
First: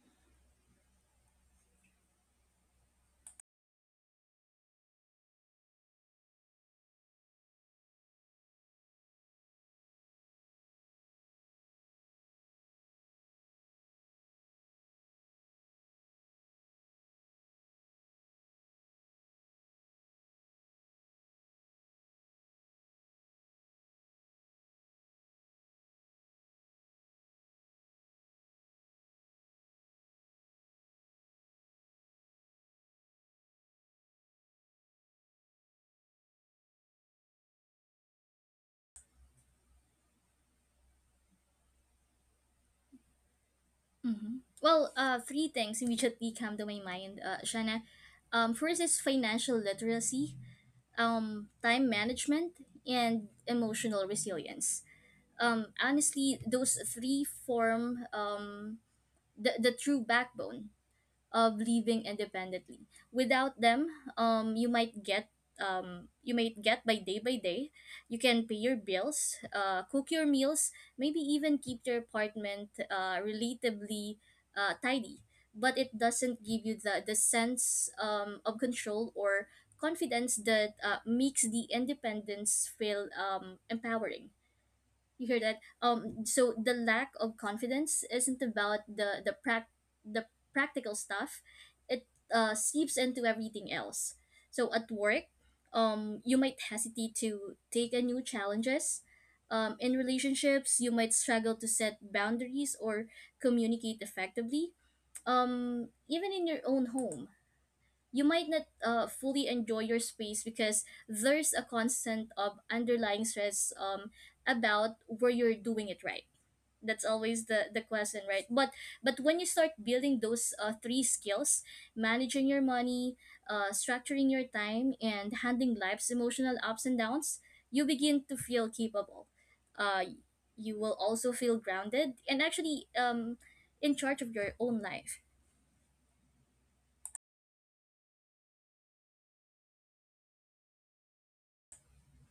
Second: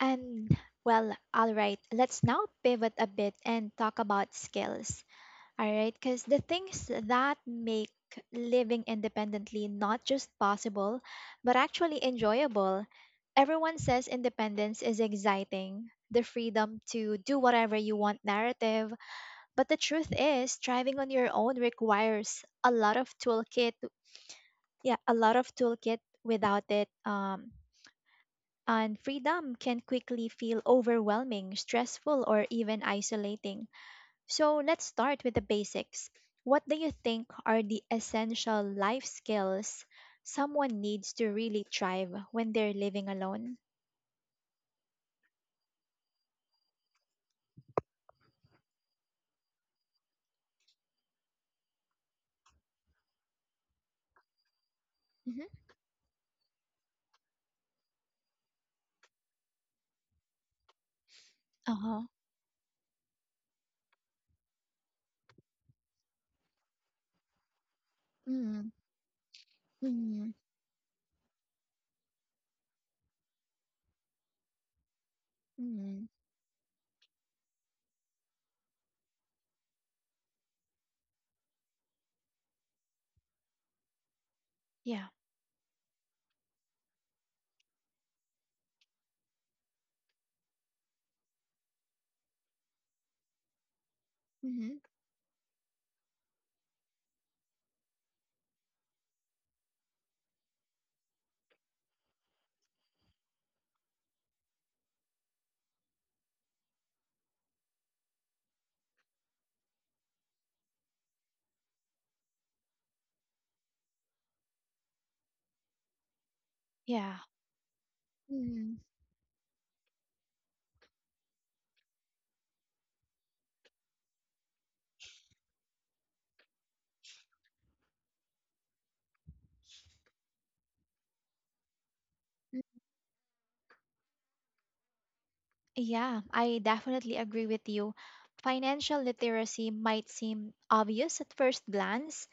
S1: And well, all right, let's now pivot a bit and talk about skills. All right, because the things that make living independently not just possible, but actually enjoyable. Everyone says independence is exciting, the freedom to do whatever you want narrative, but the truth is driving on your own requires a lot of toolkit, yeah, a lot of toolkit without it, and freedom can quickly feel overwhelming, stressful or even isolating. So let's start with the basics. What do you think are the essential life skills someone needs to really thrive when they're living alone?
S2: Hmm. Well, three things immediately come to my mind, Shanna. First is financial literacy, time management, and emotional resilience.
S1: Mm-hmm.
S2: Honestly, those three form the true backbone of
S1: Uh huh.
S2: living independently. Without them, um, you might get you might get by day by day. You can pay
S1: Mm,
S2: your bills, cook your
S1: mm,
S2: meals, maybe even keep your apartment relatively tidy. But it
S1: mm,
S2: doesn't give you the sense of control or confidence that makes the independence feel empowering.
S1: yeah.
S2: You hear that? Um, so the lack of confidence isn't about the practical stuff. It seeps into everything else. So
S1: Mm-hmm.
S2: at work, you might hesitate to take on new challenges. Um, in relationships you might struggle to set boundaries or communicate effectively. Um, even in your own home, you might not fully enjoy your space because there's a constant of underlying stress, about where you're doing it right. That's
S1: Yeah.
S2: always the question, right? but
S1: Mm,
S2: but when you start building those three skills, managing your money, structuring your time and handling life's emotional ups and downs, you begin to feel capable. uh, you will also feel grounded and
S1: mm.
S2: actually in charge of your own life.
S1: Yeah, I definitely agree with you. Financial literacy might seem obvious at first glance.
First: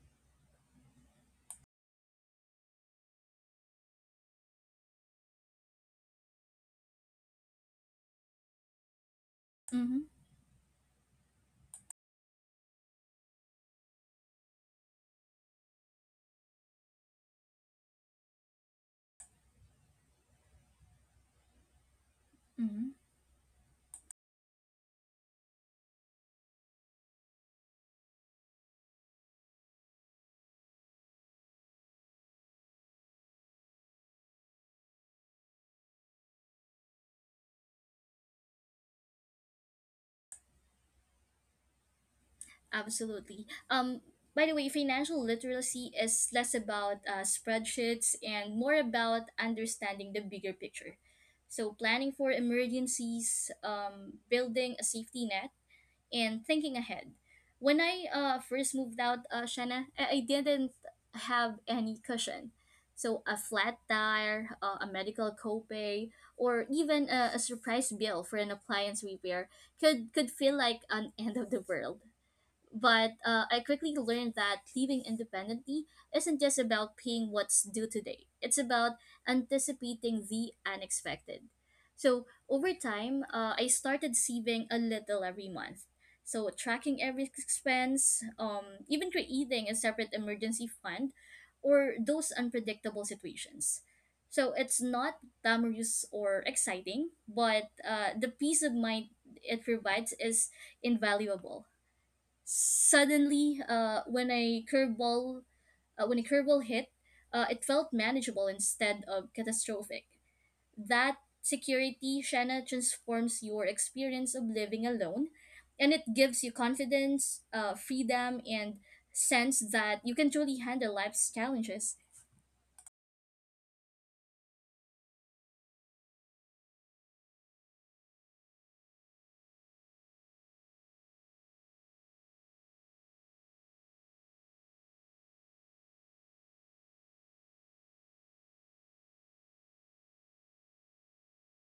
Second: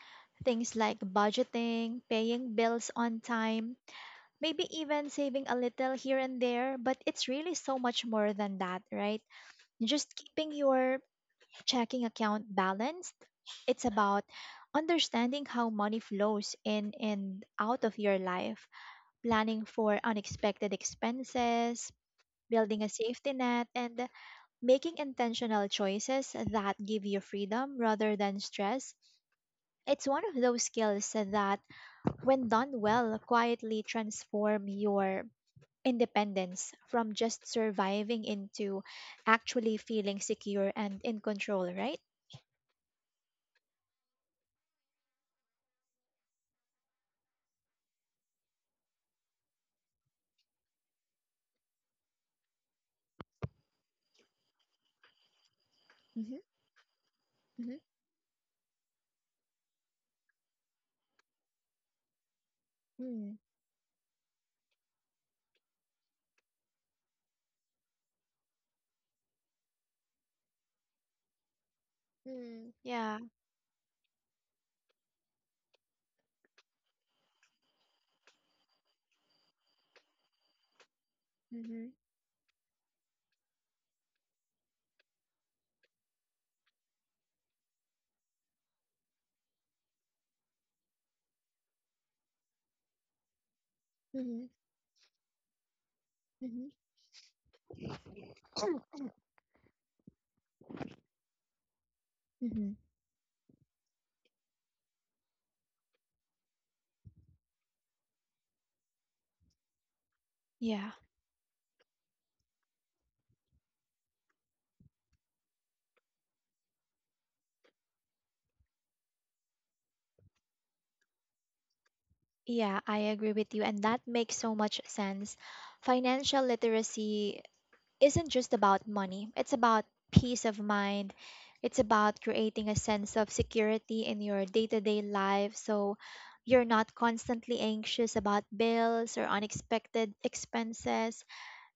S1: Things like budgeting, paying bills on time, maybe even saving a little here and there, but it's really so much more than that, right?
S2: Mm-hmm,
S1: Just keeping your checking account balanced. It's about understanding how money flows in and out of your life, planning for unexpected expenses, building a
S2: mm-hmm.
S1: safety net, and making intentional choices that give you freedom rather than stress. It's one of those skills that, when done well, quietly transform your independence from just surviving into actually feeling secure and in control, right?
S2: Absolutely. By the way, financial literacy is less about spreadsheets and more about understanding the bigger picture. So, planning for emergencies, building a safety net,
S1: Mm-hmm.
S2: and thinking ahead.
S1: Mm-hmm.
S2: When I first moved out, Shanna, I didn't have any cushion. So, a
S1: Mm.
S2: flat tire, a medical copay, or even a surprise bill for an appliance repair could feel like an end of the world.
S1: Mm.
S2: But
S1: Yeah.
S2: I quickly learned that living independently isn't just about paying what's due today, it's about anticipating the unexpected.
S1: Mm-hmm.
S2: So over time, I started saving a little every month. So tracking every expense, even creating a separate emergency fund or those unpredictable situations.
S1: Mm-hmm.
S2: So it's not glamorous or
S1: Mm-hmm.
S2: exciting, but the peace of mind it provides is invaluable.
S1: Mm-hmm.
S2: Suddenly, when a curveball hit, it felt manageable instead of catastrophic.
S1: Yeah.
S2: That security, Shanna, transforms your experience of living alone, and it gives you confidence, freedom, and sense that you can truly handle life's challenges.
S1: Yeah, I agree with you. And that makes so much sense. Financial literacy isn't just about money, it's about peace of mind. It's about creating a sense of security in your day to day life so you're not constantly anxious about bills or unexpected expenses.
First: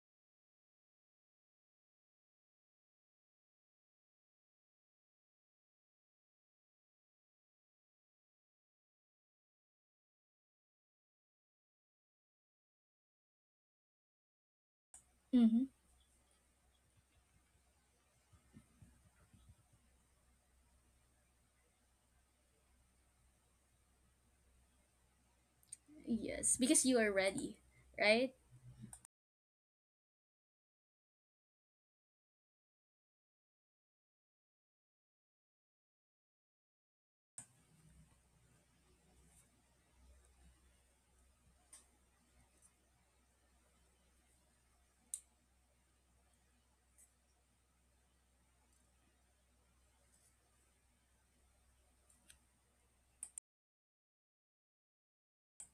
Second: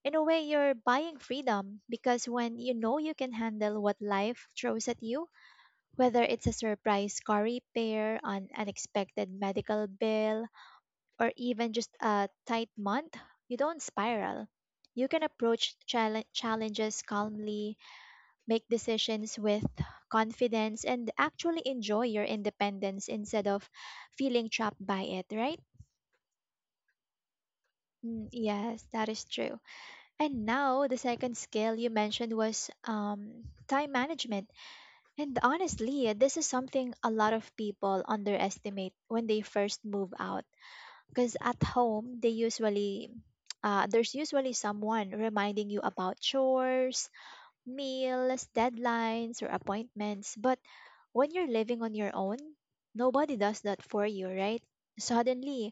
S1: In a way, you're buying freedom because when you know you can handle what life throws at you, whether it's a surprise car repair, an unexpected medical bill, or even just a tight month, you don't spiral. You can
S2: Mm-hmm.
S1: approach challenges calmly, make decisions with confidence, and actually enjoy your independence instead of feeling trapped by it, right?
S2: Yes, because you are ready,
S1: Mm,
S2: right?
S1: yes, that is true. And now, the second skill you mentioned was time management. And honestly, this is something a lot of people underestimate when they first move out because at home they usually there's usually someone reminding you about chores, meals, deadlines or appointments, but when you're living on your own, nobody does that for you, right? Suddenly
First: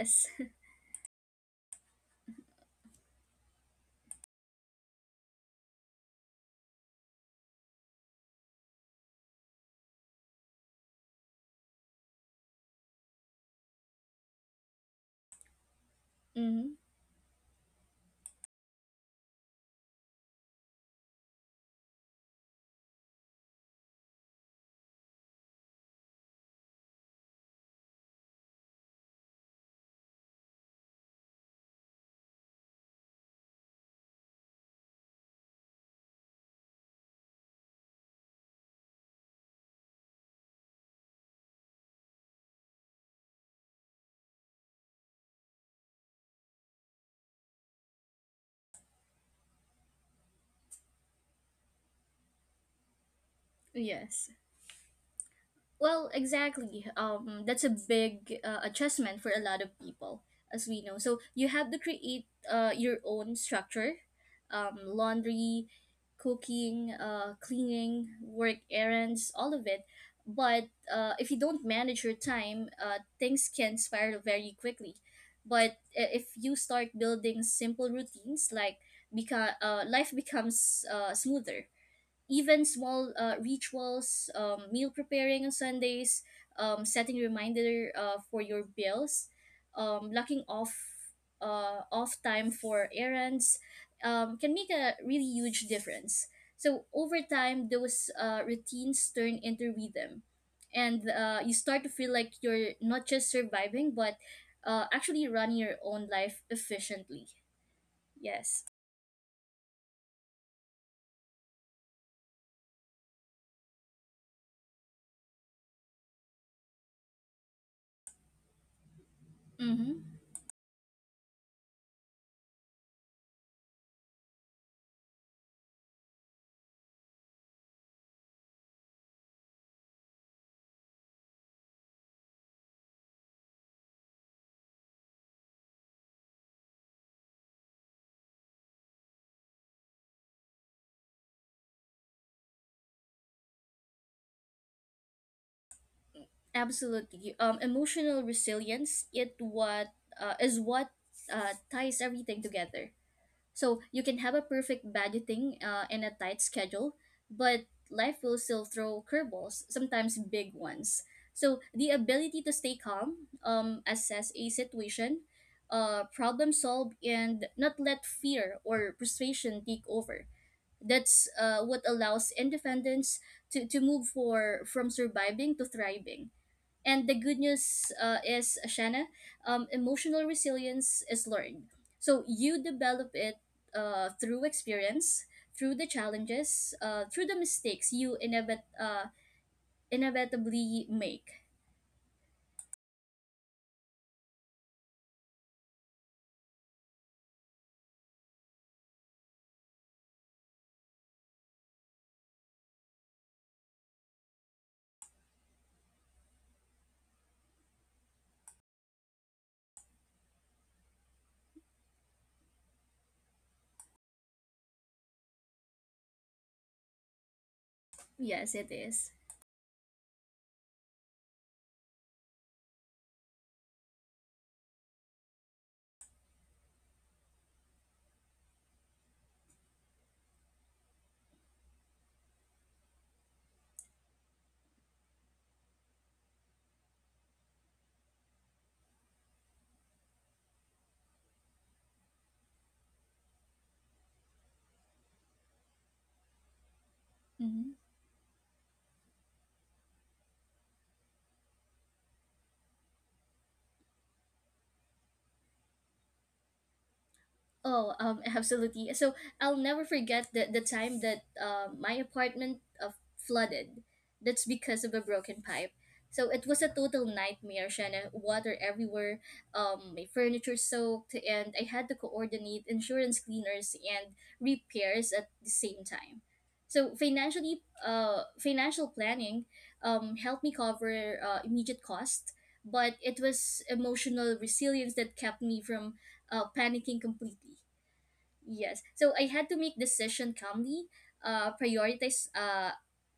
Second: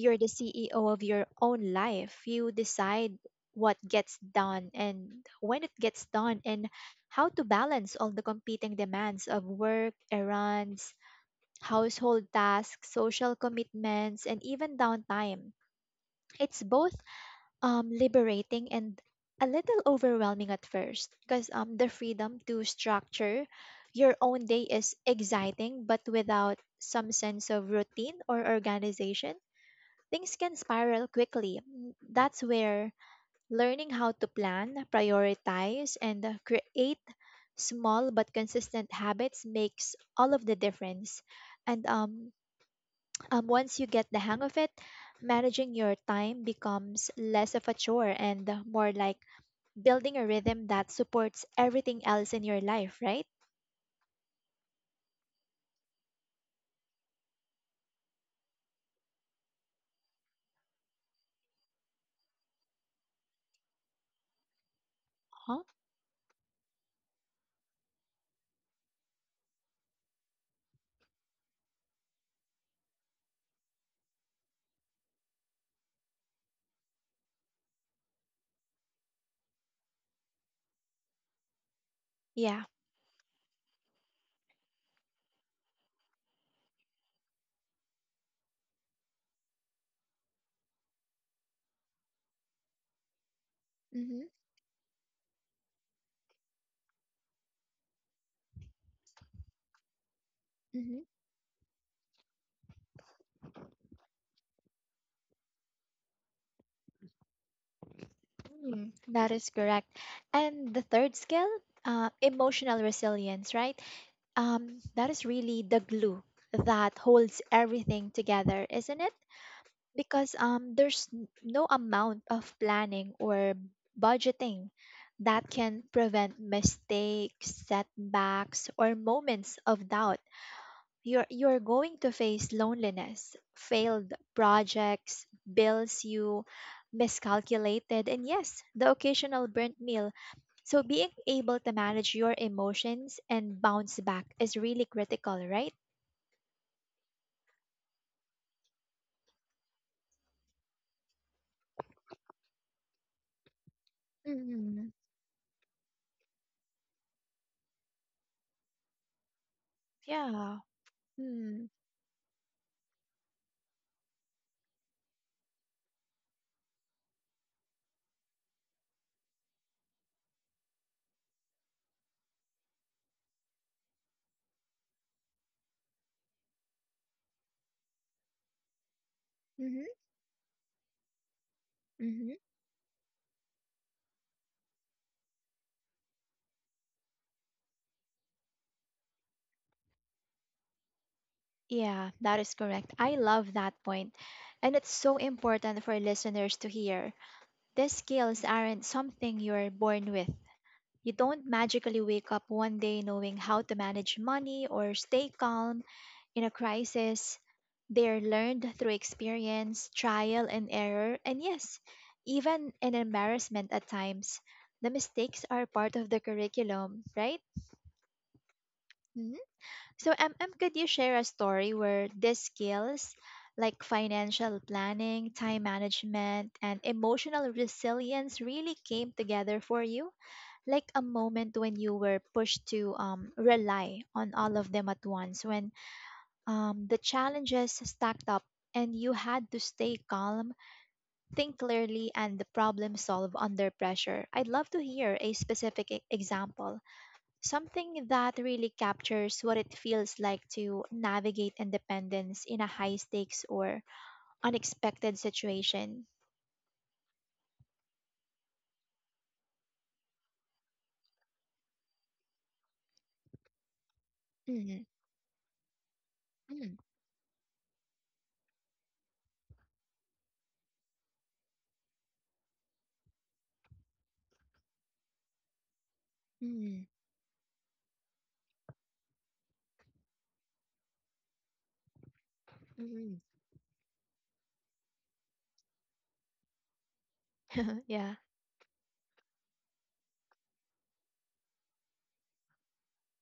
S1: you're the CEO of your own life. You decide what gets done and when it gets done and how to balance all the competing demands of work, errands, household tasks, social commitments and even downtime. It's
S2: Mm-hmm.
S1: both liberating and a little overwhelming at first because the freedom to structure your own day is exciting, but without some sense of routine or organization, things can spiral quickly. Mm. That's where learning how to plan, prioritize, and create small but consistent habits makes all of the difference. And Once you get the hang of it, managing your time becomes less of a chore and more like building a rhythm that supports everything else in your life, right?
S2: Yes. Well, exactly. That's a big adjustment for a lot of people, as we know. So you have to create your own structure,
S1: Huh?
S2: laundry, cooking, cleaning, work errands, all of it. But if you don't manage your time, things can spiral very quickly. But if you start building simple routines, like life becomes smoother.
S1: Yeah.
S2: Even small rituals, meal preparing on Sundays, setting reminder for your bills, locking off off time for errands,
S1: Mm-hmm.
S2: can make a really huge difference. So over time, those routines turn into rhythm,
S1: Mm-hmm.
S2: and you start to feel like you're not just surviving, but actually running your own life efficiently. Yes.
S1: Mm. That is correct. And the third skill, emotional resilience, right? That is really the glue that holds everything together, isn't it?
S2: Mm-hmm.
S1: Because there's no amount of planning or budgeting that can prevent mistakes, setbacks or moments of doubt. You're going to face loneliness, failed projects, bills you miscalculated and yes, the occasional burnt meal. So being able to manage your emotions and bounce back is really critical, right?
S2: Absolutely. Emotional resilience it what is what ties everything together. So you can have a
S1: Mm-hmm.
S2: perfect budgeting and a tight schedule, but life will still throw curveballs, sometimes big
S1: Yeah.
S2: ones. So
S1: Mm-hmm.
S2: the ability to stay calm, assess a situation, problem solve, and not let fear or frustration take over. That's what allows independence to move for from surviving to thriving. And the good news is, Shanna, emotional resilience is learned. So
S1: Mm-hmm.
S2: you develop it through experience, through the challenges, through the mistakes you inevitably make.
S1: Yeah, that is correct. I love that point. And it's so important for listeners to hear. These skills aren't something you're born with. You don't magically wake up one day knowing how to manage money or stay calm in a crisis. They're learned through experience, trial and error, and yes, even in embarrassment at times. The mistakes are part of the curriculum, right?
S2: Yes, it is.
S1: So, could you share a story where these skills, like financial planning, time management, and emotional resilience, really came together for you? Like a moment when you were pushed to rely on all of them at once, when the challenges stacked up and you had to stay calm, think clearly, and the problem solve under pressure. I'd love to hear a specific example.
S2: Mm-hmm.
S1: Something that really captures what it feels like to navigate independence in a high stakes or unexpected situation.
S2: Oh, absolutely. So I'll never forget the time that my apartment flooded. That's
S1: Mm,
S2: because of a broken pipe. So it was a
S1: mm,
S2: total nightmare, Shanna. Water everywhere, my furniture soaked, and I had to coordinate insurance cleaners and repairs at the same time.
S1: mm,
S2: So financially, financial planning helped me cover immediate costs, but
S1: mm,
S2: it was emotional resilience that kept me from panicking completely.
S1: yeah,
S2: Yes. So I had to make decision calmly, prioritize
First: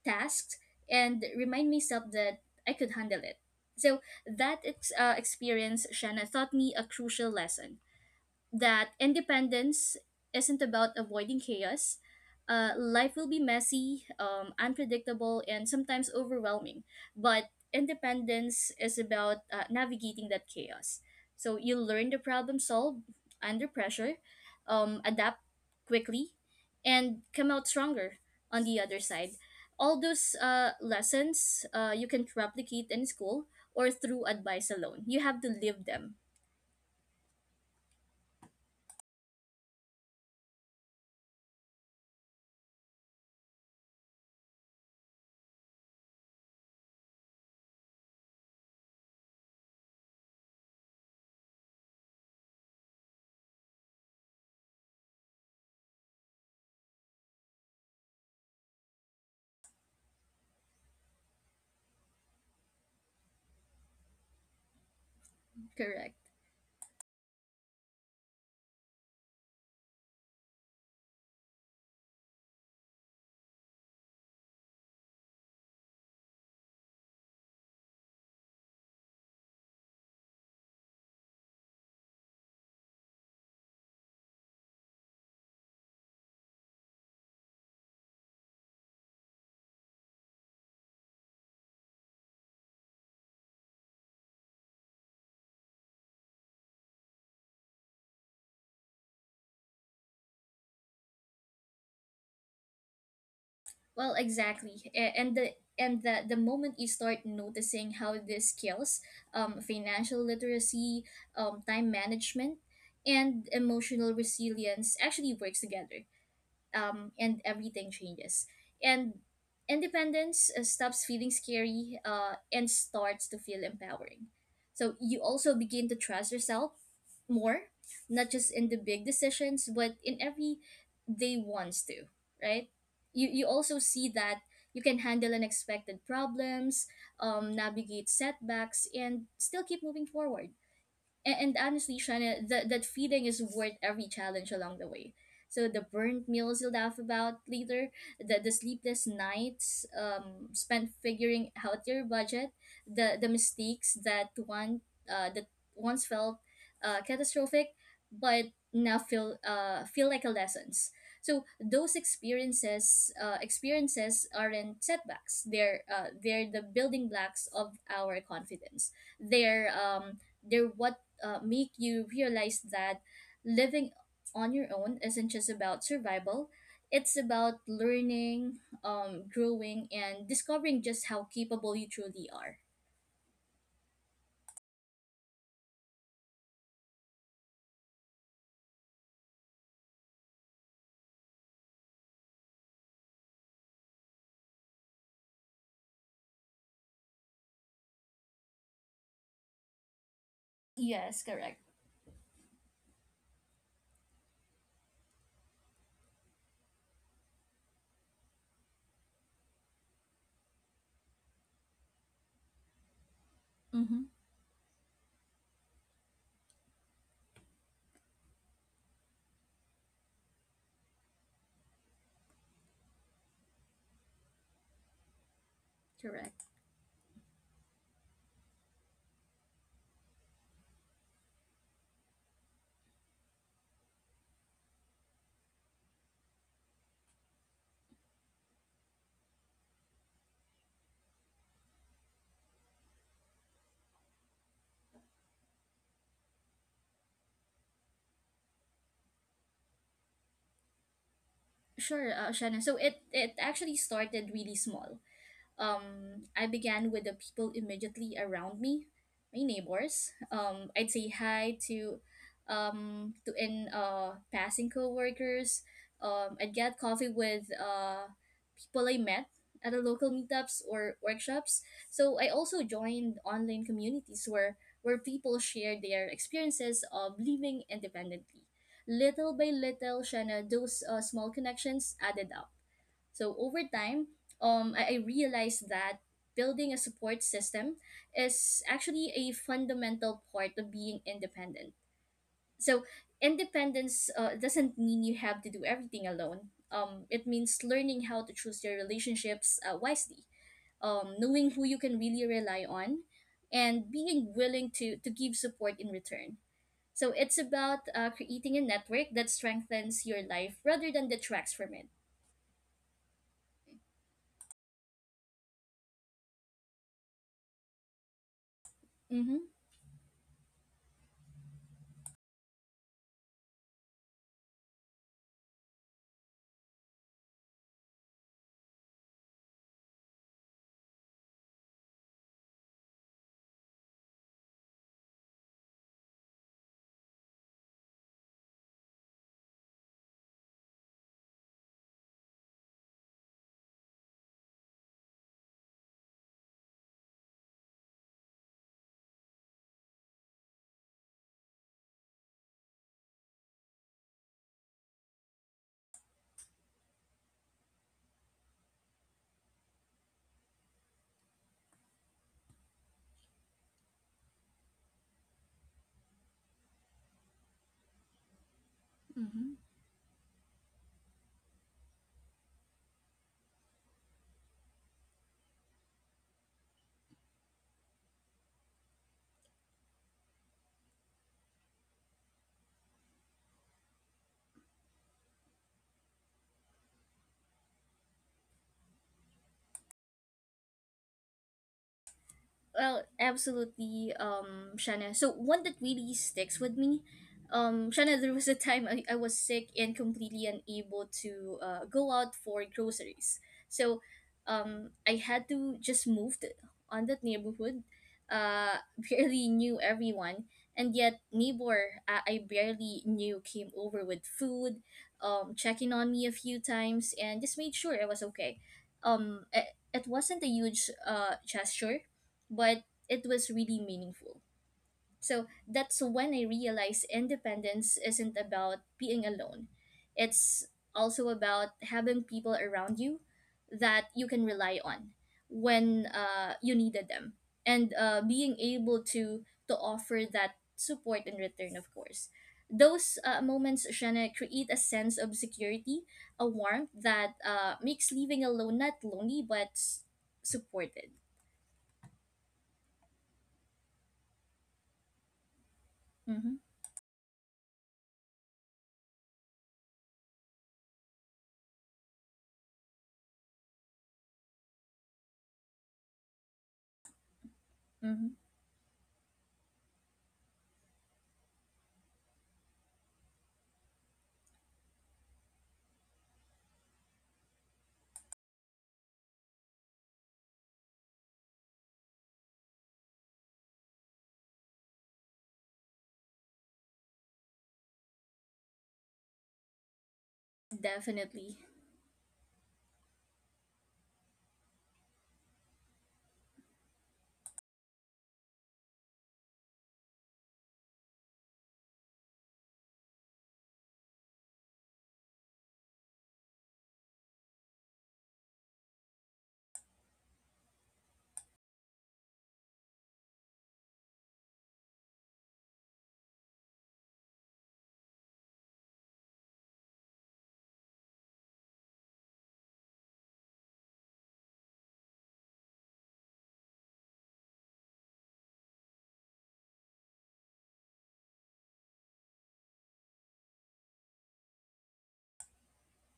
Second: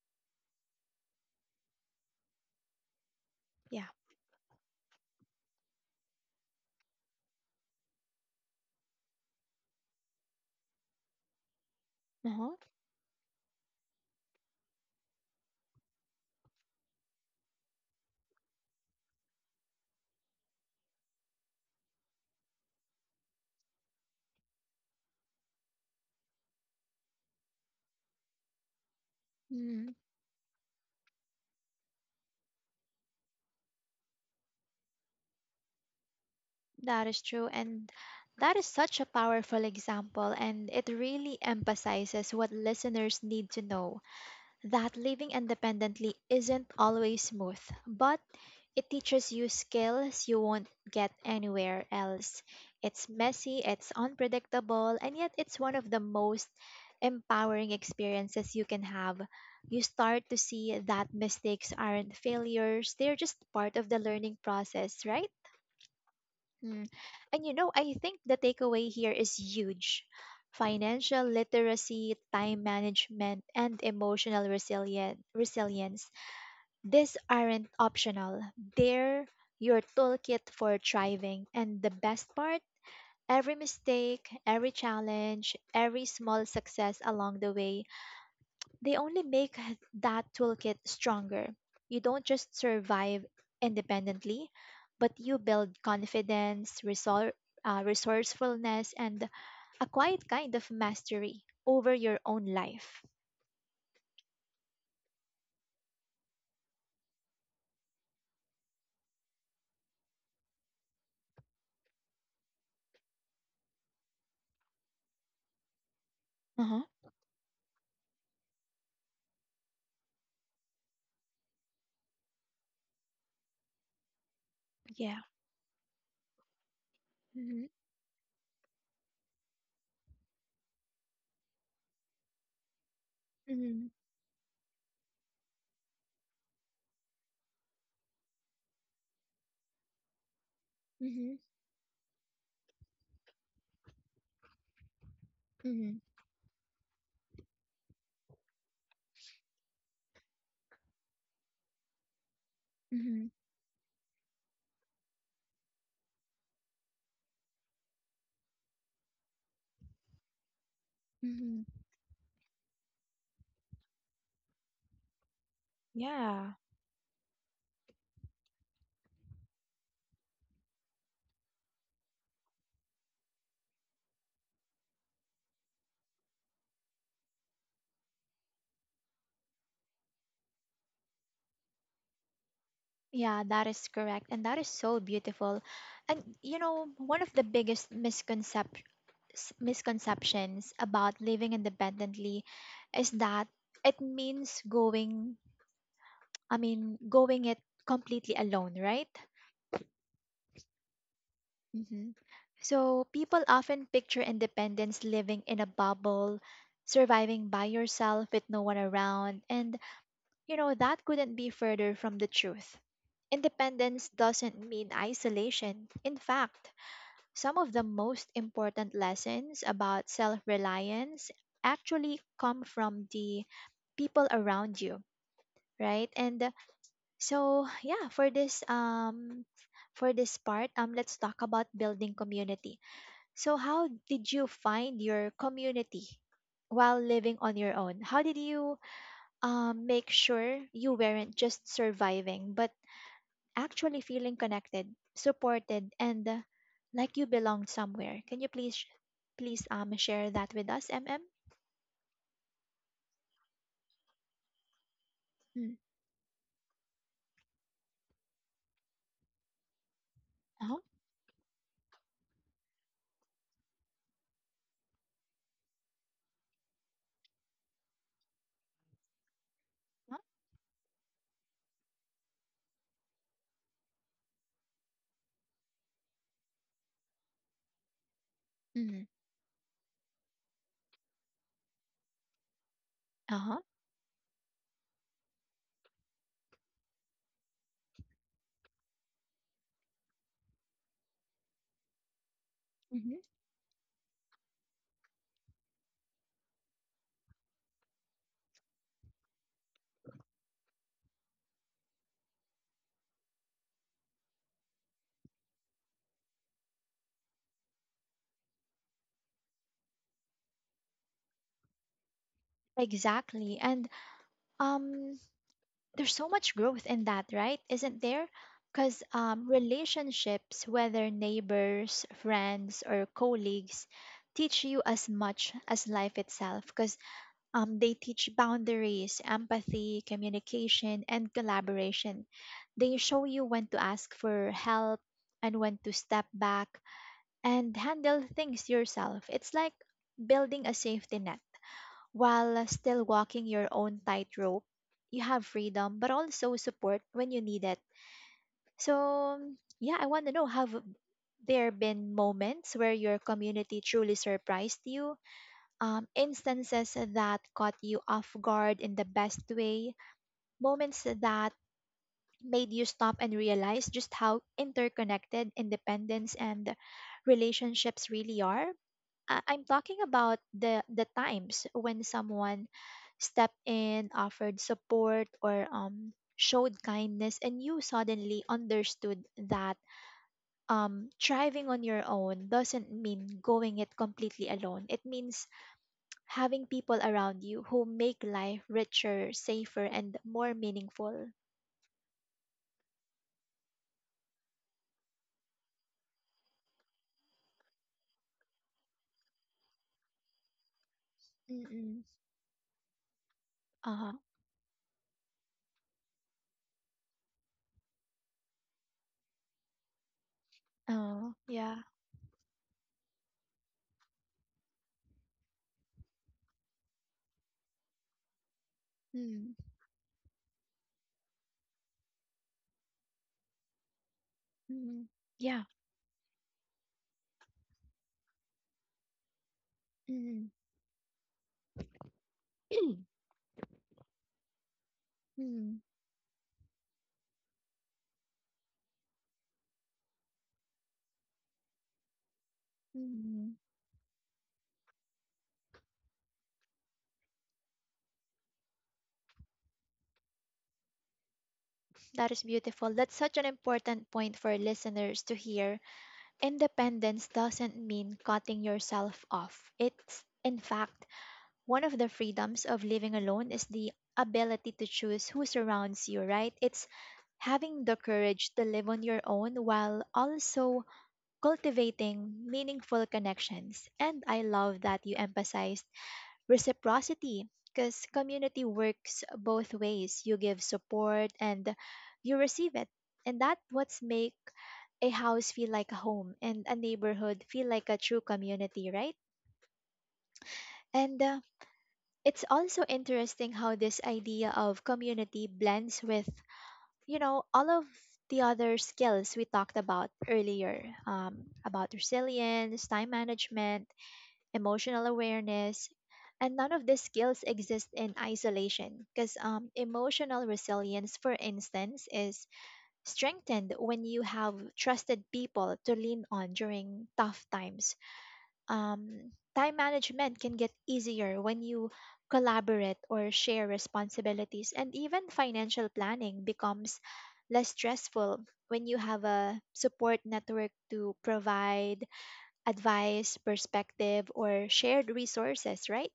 S2: tasks, and remind myself that I could handle it.
S1: yeah.
S2: So that experience, Shanna, taught me a crucial lesson that independence isn't about avoiding chaos.
S1: Uh-huh.
S2: Life will be messy, unpredictable, and sometimes overwhelming. But independence is about navigating that chaos. So you learn to problem solve under pressure, adapt quickly, and come out stronger on the other side.
S1: Mm,
S2: All those lessons you can replicate in school or through advice alone. You have to live them.
S1: that is true. And that is such a powerful example, and it really emphasizes what listeners need to know that living independently isn't always smooth, but it teaches you skills you won't get anywhere else. It's messy, it's unpredictable, and yet it's one of the most empowering experiences you can have. You start to see that mistakes aren't failures, they're just part of the learning process, right?
S2: Correct.
S1: Mm. And you know, I think the takeaway here is huge. Financial literacy, time management, and emotional resilience. These aren't optional. They're your toolkit for thriving. And the best part, every mistake, every challenge, every small success along the way they only make that toolkit stronger. You don't just survive independently, but you build confidence, resourcefulness, and a quiet kind of mastery over your own life.
S2: Well, exactly. And the moment you start noticing how these skills, financial literacy, time management, and emotional resilience actually works together,
S1: Uh-huh.
S2: and everything changes. And independence stops feeling scary and starts to feel empowering. So
S1: Yeah.
S2: you also begin to trust yourself more,
S1: Mm-hmm.
S2: not just in the big decisions, but in every day ones too, right? You also
S1: Mm-hmm.
S2: see that you can handle unexpected problems, navigate setbacks, and still keep moving forward.
S1: Mm-hmm.
S2: And honestly, Shana, that feeling is worth every challenge along the way. So the
S1: Mm-hmm.
S2: burnt meals you laugh about later, the sleepless nights spent figuring out your budget, the,
S1: Mm-hmm.
S2: the mistakes that once felt catastrophic, but now feel like a lessons. So
S1: Hmm.
S2: those experiences aren't setbacks. They're
S1: Yeah.
S2: the building blocks of our confidence. They're um, they're what make you realize that living on your own isn't just about survival. It's about learning, growing, and discovering just how capable you truly are.
S1: Yeah, that is correct. And that is so beautiful. And you know, one of the biggest misconceptions misconceptions about living independently is that it means going it completely alone, right?
S2: Yes, correct.
S1: hmm So people often picture independence living in a bubble, surviving by yourself with no one around, and you know, that couldn't be further from the truth.
S2: Mm-hmm,
S1: Independence doesn't mean isolation. In fact, some of the most important lessons about self reliance actually come from the people around you, right?
S2: correct.
S1: And so, yeah, for this part, let's talk about building community. So, how did you find your community while living on your own? How did you make sure you weren't just surviving, but actually feeling connected, supported, and like you belong somewhere. Can you please share that with us, MM?
S2: Sure, Shanna. So it actually started really small.
S1: Mm,
S2: I began with the people immediately around me, my neighbors.
S1: uh-huh.
S2: I'd say hi to in passing coworkers. I'd get coffee with people I met at the local meetups or workshops. So I also joined online communities where people share their experiences of living independently.
S1: Mm,
S2: Little by little, Shanna, those small connections added up, so
S1: uh-huh.
S2: over time, I realized that building a support system is actually a fundamental part of being independent. So
S1: Hmm.
S2: independence doesn't mean you have to do everything alone. It means learning how to choose your relationships wisely, knowing who you can really rely on, and being willing to give support in return. So it's about creating a network that strengthens your life rather than detracts from it.
S1: Exactly. And um there's so much growth in that, right? Isn't there? Because
S2: Mm-hmm.
S1: relationships, whether neighbors, friends, or colleagues, teach you as much as life itself. Because they teach boundaries, empathy, communication, and collaboration. They show you when to ask for help and when to step back and handle things yourself. It's like building a safety net while still walking your own tightrope. You have freedom, but also support when you need it. So, yeah, I want to know, have there been moments where your community truly surprised you? Instances that caught you off guard in the best way, moments that made you stop and realize just how interconnected independence and relationships really are. I-
S2: Mm-hmm.
S1: I'm talking about the times when someone stepped in, offered support, or showed kindness, and you suddenly understood that thriving on your own doesn't mean going it completely alone. It means having people around you who make life richer, safer, and more meaningful.
S2: Well, absolutely, Shanna. So one that really sticks with me, Shanna, there was a time I was sick and completely unable to
S1: Mm-mm.
S2: go out for groceries. So,
S1: Uh-huh.
S2: I had to just move to, on that neighborhood. Uh, barely knew everyone, and yet
S1: Oh, yeah.
S2: neighbor I barely knew came over with food, checking on me a few times, and just made sure I was okay.
S1: Mm,
S2: It, it wasn't a huge gesture, but it was really meaningful.
S1: mm,
S2: So
S1: yeah.
S2: that's when I realized independence isn't about being alone.
S1: Mm.
S2: It's also about having people around you that you can rely on
S1: mm,
S2: when you needed them, and being able to offer that support in return. Of course, those
S1: mm.
S2: moments, Shana, create a sense of security, a warmth that makes living alone not lonely but supported.
S1: That is beautiful. That's such an important point for listeners to hear.
S2: Mm-hmm,
S1: Independence doesn't mean cutting yourself off. It's, in fact, one of the freedoms of living alone is the ability to choose who surrounds you, right? It's having the
S2: mm-hmm.
S1: courage to live on your own while also cultivating meaningful connections. And I love that you emphasized reciprocity because community works both ways. You give support and you receive it. And that what's make a house feel like a home and a neighborhood feel like a true community, right? And
S2: Definitely.
S1: it's also interesting how this idea of community blends with, you know, all of the other skills we talked about earlier about resilience, time management, emotional awareness. And none of these skills exist in isolation because emotional resilience, for instance, is strengthened when you have trusted people to lean on during tough times. Um, time management can get easier when you collaborate or share responsibilities, and even financial planning becomes less stressful when you have a support network to provide advice, perspective, or shared resources, right?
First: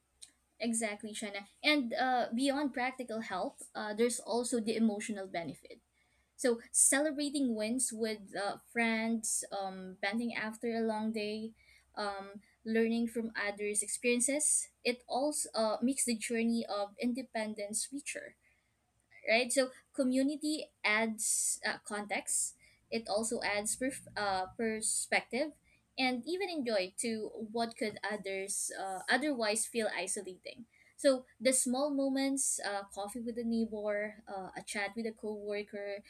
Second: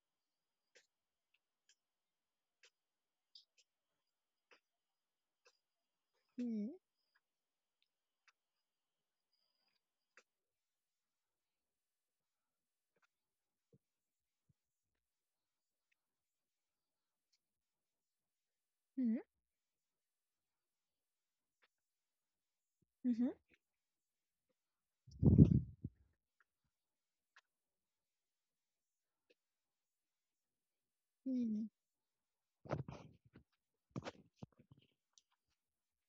S2: Exactly, China. And beyond practical help, there's also the emotional benefit. So,
S1: Mm-hmm.
S2: celebrating wins with friends, bonding after a long day, learning from others' experiences, it also makes the journey of independence richer,
S1: Mm-hmm.
S2: right? So community adds context. It
S1: Mm-hmm.
S2: also adds perf perspective and even enjoy to what could others otherwise feel isolating. So the
S1: Mm.
S2: small moments, coffee with a neighbor, a chat with a coworker,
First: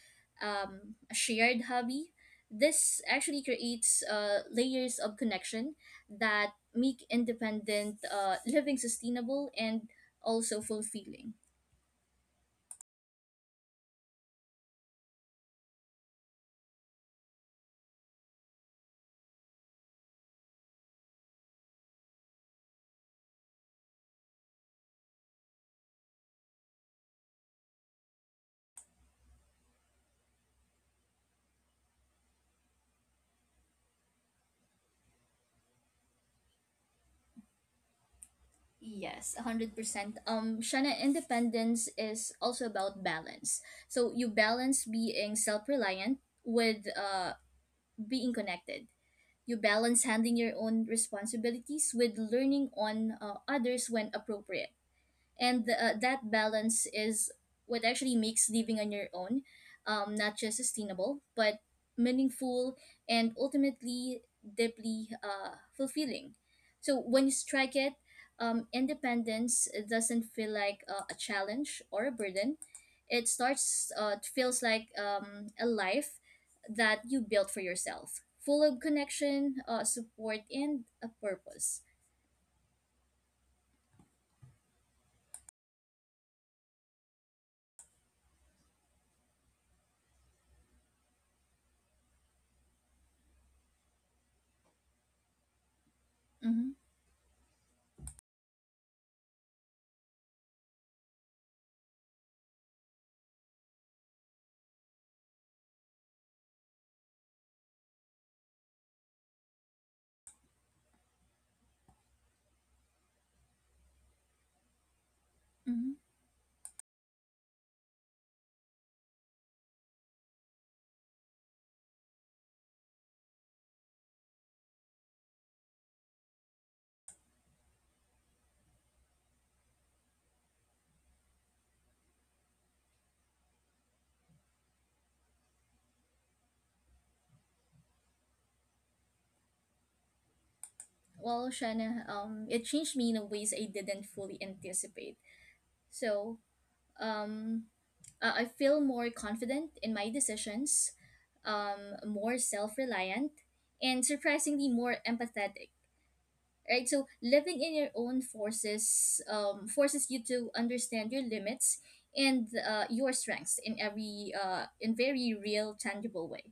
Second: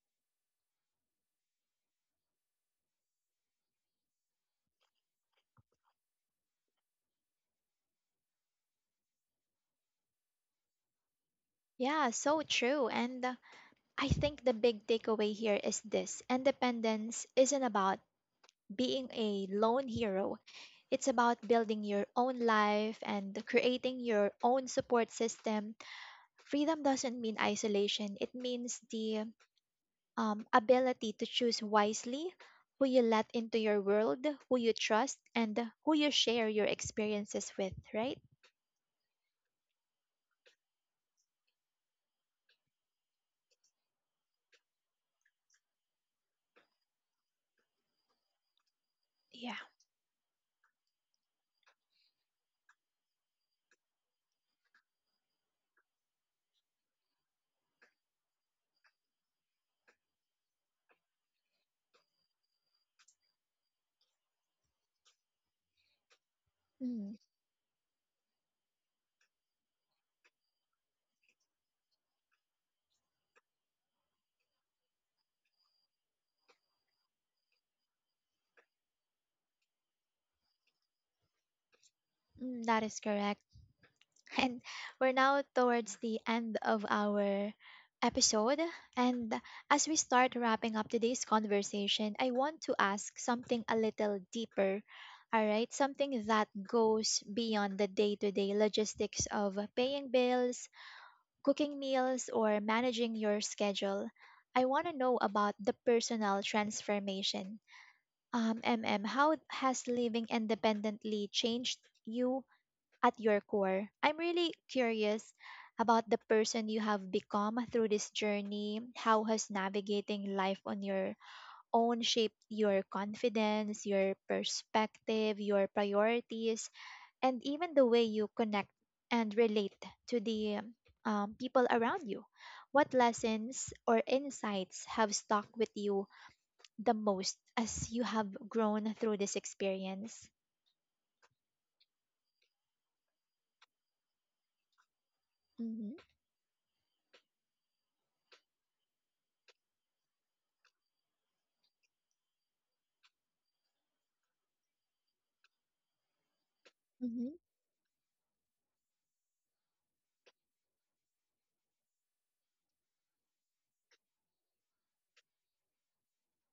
S2: a shared hobby, this actually creates layers of connection that make independent living sustainable and also fulfilling.
S1: Yeah, so true. And I think the big takeaway here is this: independence isn't about being a lone hero. It's about building your own life and creating your own support system. Freedom doesn't mean isolation, it means the ability to choose wisely who you let into your world, who you trust, and who you share your experiences with, right?
S2: Yes, 100%. Shana, independence is also about balance. So you balance being self reliant with being connected.
S1: Yeah.
S2: You balance handling your own responsibilities with learning on others when appropriate, and that balance is what actually makes living on your own, not just sustainable but meaningful and ultimately deeply fulfilling. So
S1: Mm.
S2: when you strike it, independence doesn't feel like a challenge or a burden. It feels like a life that you built for yourself, full of connection, support, and a purpose.
S1: That is correct. And we're now towards the end of our episode. And as we start wrapping up today's conversation, I want to ask something a little deeper. All right, something that
S2: Mm-hmm.
S1: goes beyond the day to day logistics of paying bills, cooking meals, or managing your schedule. I want to know about the personal transformation. MM, how has living independently changed you at your core. I'm really curious
S2: Mm-hmm.
S1: about the person you have become through this journey. How has navigating life on your own shaped your confidence, your perspective, your priorities, and even the way you connect and relate to the people around you? What lessons or insights have stuck with you the most as you have grown through this experience?
S2: Well, Shanna, it changed me in ways I didn't fully anticipate.
S1: Mm-hmm,
S2: So, um, I feel more confident in my decisions, more self reliant, and surprisingly more empathetic, right? So
S1: mm-hmm,
S2: living in your own forces forces you to understand your limits and your strengths in every in very real tangible way.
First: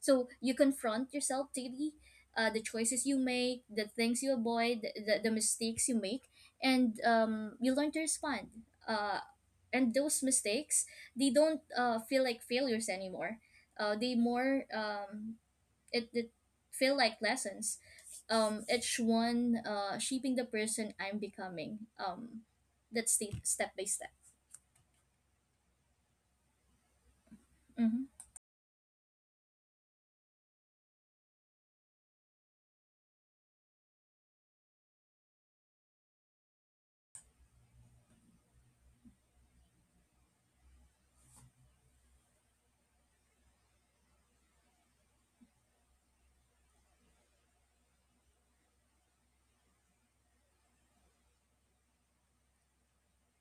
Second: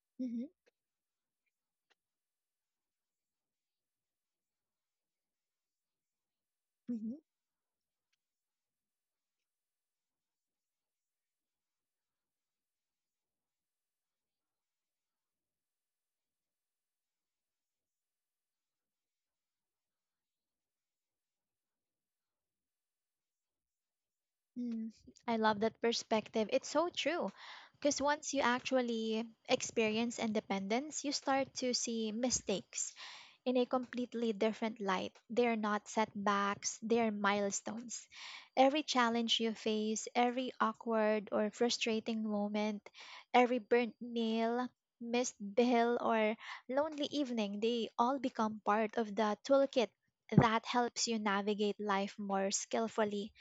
S2: So
S1: mm-hmm,
S2: you confront yourself daily, the choices you make, the things you avoid, the mistakes you make, and
S1: mm-hmm.
S2: you learn to respond. Uh, and those mistakes, they don't feel like failures anymore. They more it did feel like lessons. Each one shaping the person I'm becoming. That's the step by step.
S1: Mm. I love that perspective. It's so true. Because
S2: Mm-hmm.
S1: once you actually experience independence, you start to see mistakes in a completely different light. They're not setbacks, they're milestones. Every challenge you face, every awkward or frustrating moment, every burnt meal, missed bill, or lonely evening, they all become part of the toolkit that helps you navigate life more skillfully.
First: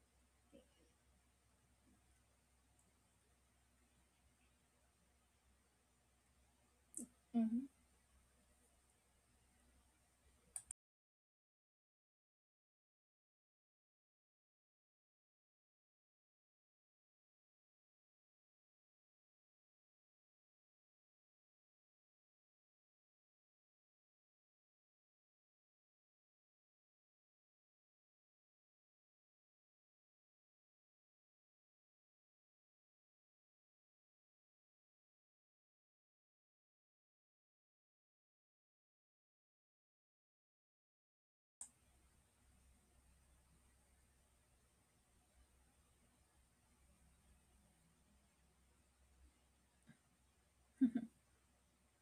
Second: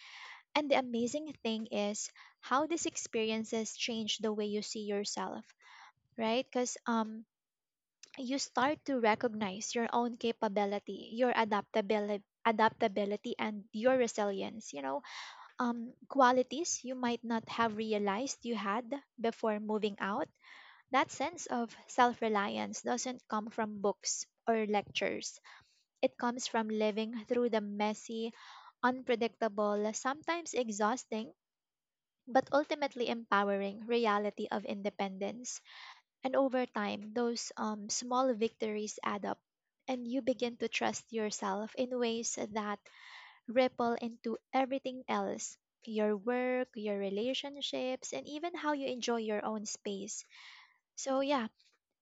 S1: And the amazing thing is how these experiences change the way you see yourself, right? Because
S2: Mm-hmm.
S1: you start to recognize your own capability, your adaptability and your resilience, you know, qualities you might not have realized you had before moving out. That sense of self-reliance doesn't come from books or lectures, it comes from living through the messy, unpredictable, sometimes exhausting, but ultimately empowering reality of independence. And over time, those small victories add up, and you begin to trust yourself in ways that ripple into everything else: your work, your relationships, and even how you enjoy your own space. So, yeah,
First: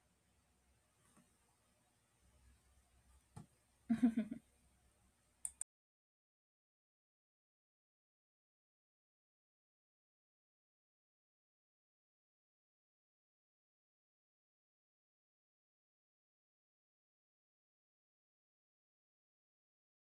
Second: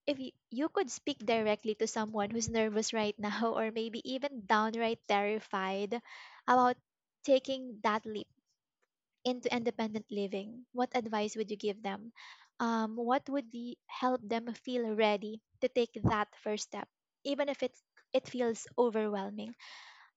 S1: if you could speak directly to someone who's nervous right now, or maybe even downright terrified about taking that leap into independent living, what advice would you give them? What would be, help them feel ready to take that first step, even if it feels overwhelming?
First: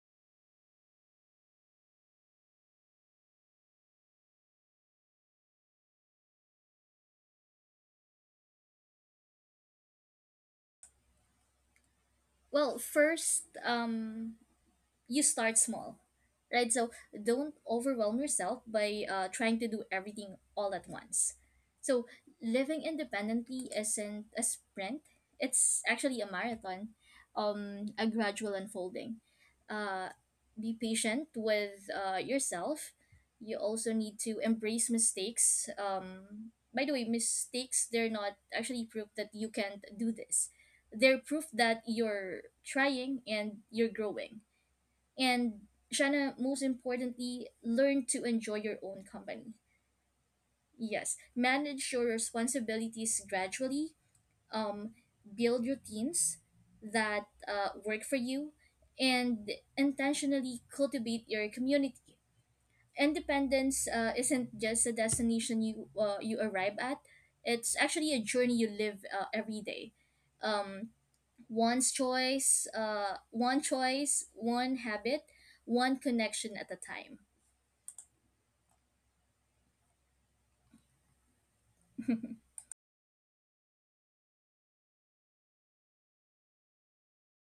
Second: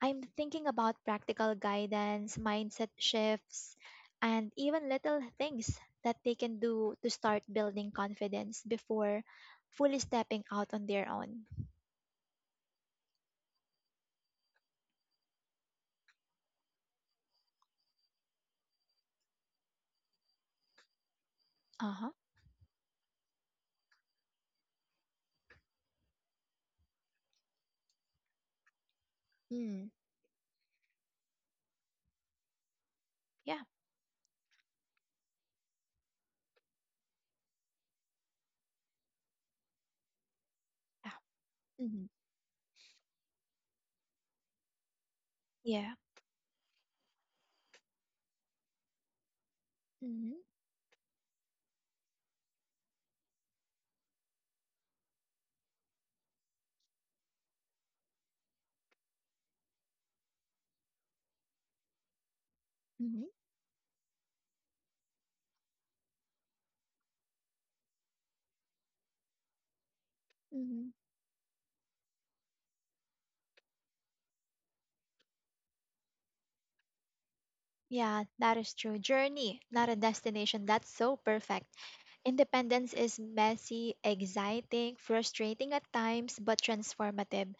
S1: I'm thinking about practical guidance, mindset shifts, and even little things that they can do to start building confidence before fully stepping out on their own.
S2: Well, first, you start small, right? So don't overwhelm yourself by trying to do everything all at once.
S1: Uh
S2: So
S1: huh.
S2: living independently isn't a sprint, it's actually a marathon, um, a gradual unfolding.
S1: Mm,
S2: uh be patient with yourself. You
S1: yeah.
S2: also need to embrace mistakes. Um, by the way, mistakes, they're not actually proof that you can't do this,
S1: Yeah.
S2: they're proof that
S1: hmm
S2: you're trying and you're growing. And,
S1: Yeah.
S2: Shanna, most importantly, learn to enjoy your own company.
S1: Mm-hmm.
S2: Yes, manage your responsibilities gradually. Um, build routines that work for you, and intentionally cultivate your community.
S1: Mm-hmm.
S2: Independence isn't just a destination you you arrive at; it's actually a journey you live every day.
S1: Mm-hmm.
S2: Um, one choice, one habit, one connection at a time.
S1: Yeah, that is true. Journey, not a destination. That's so perfect. Independence is messy, exciting, frustrating at times, but transformative.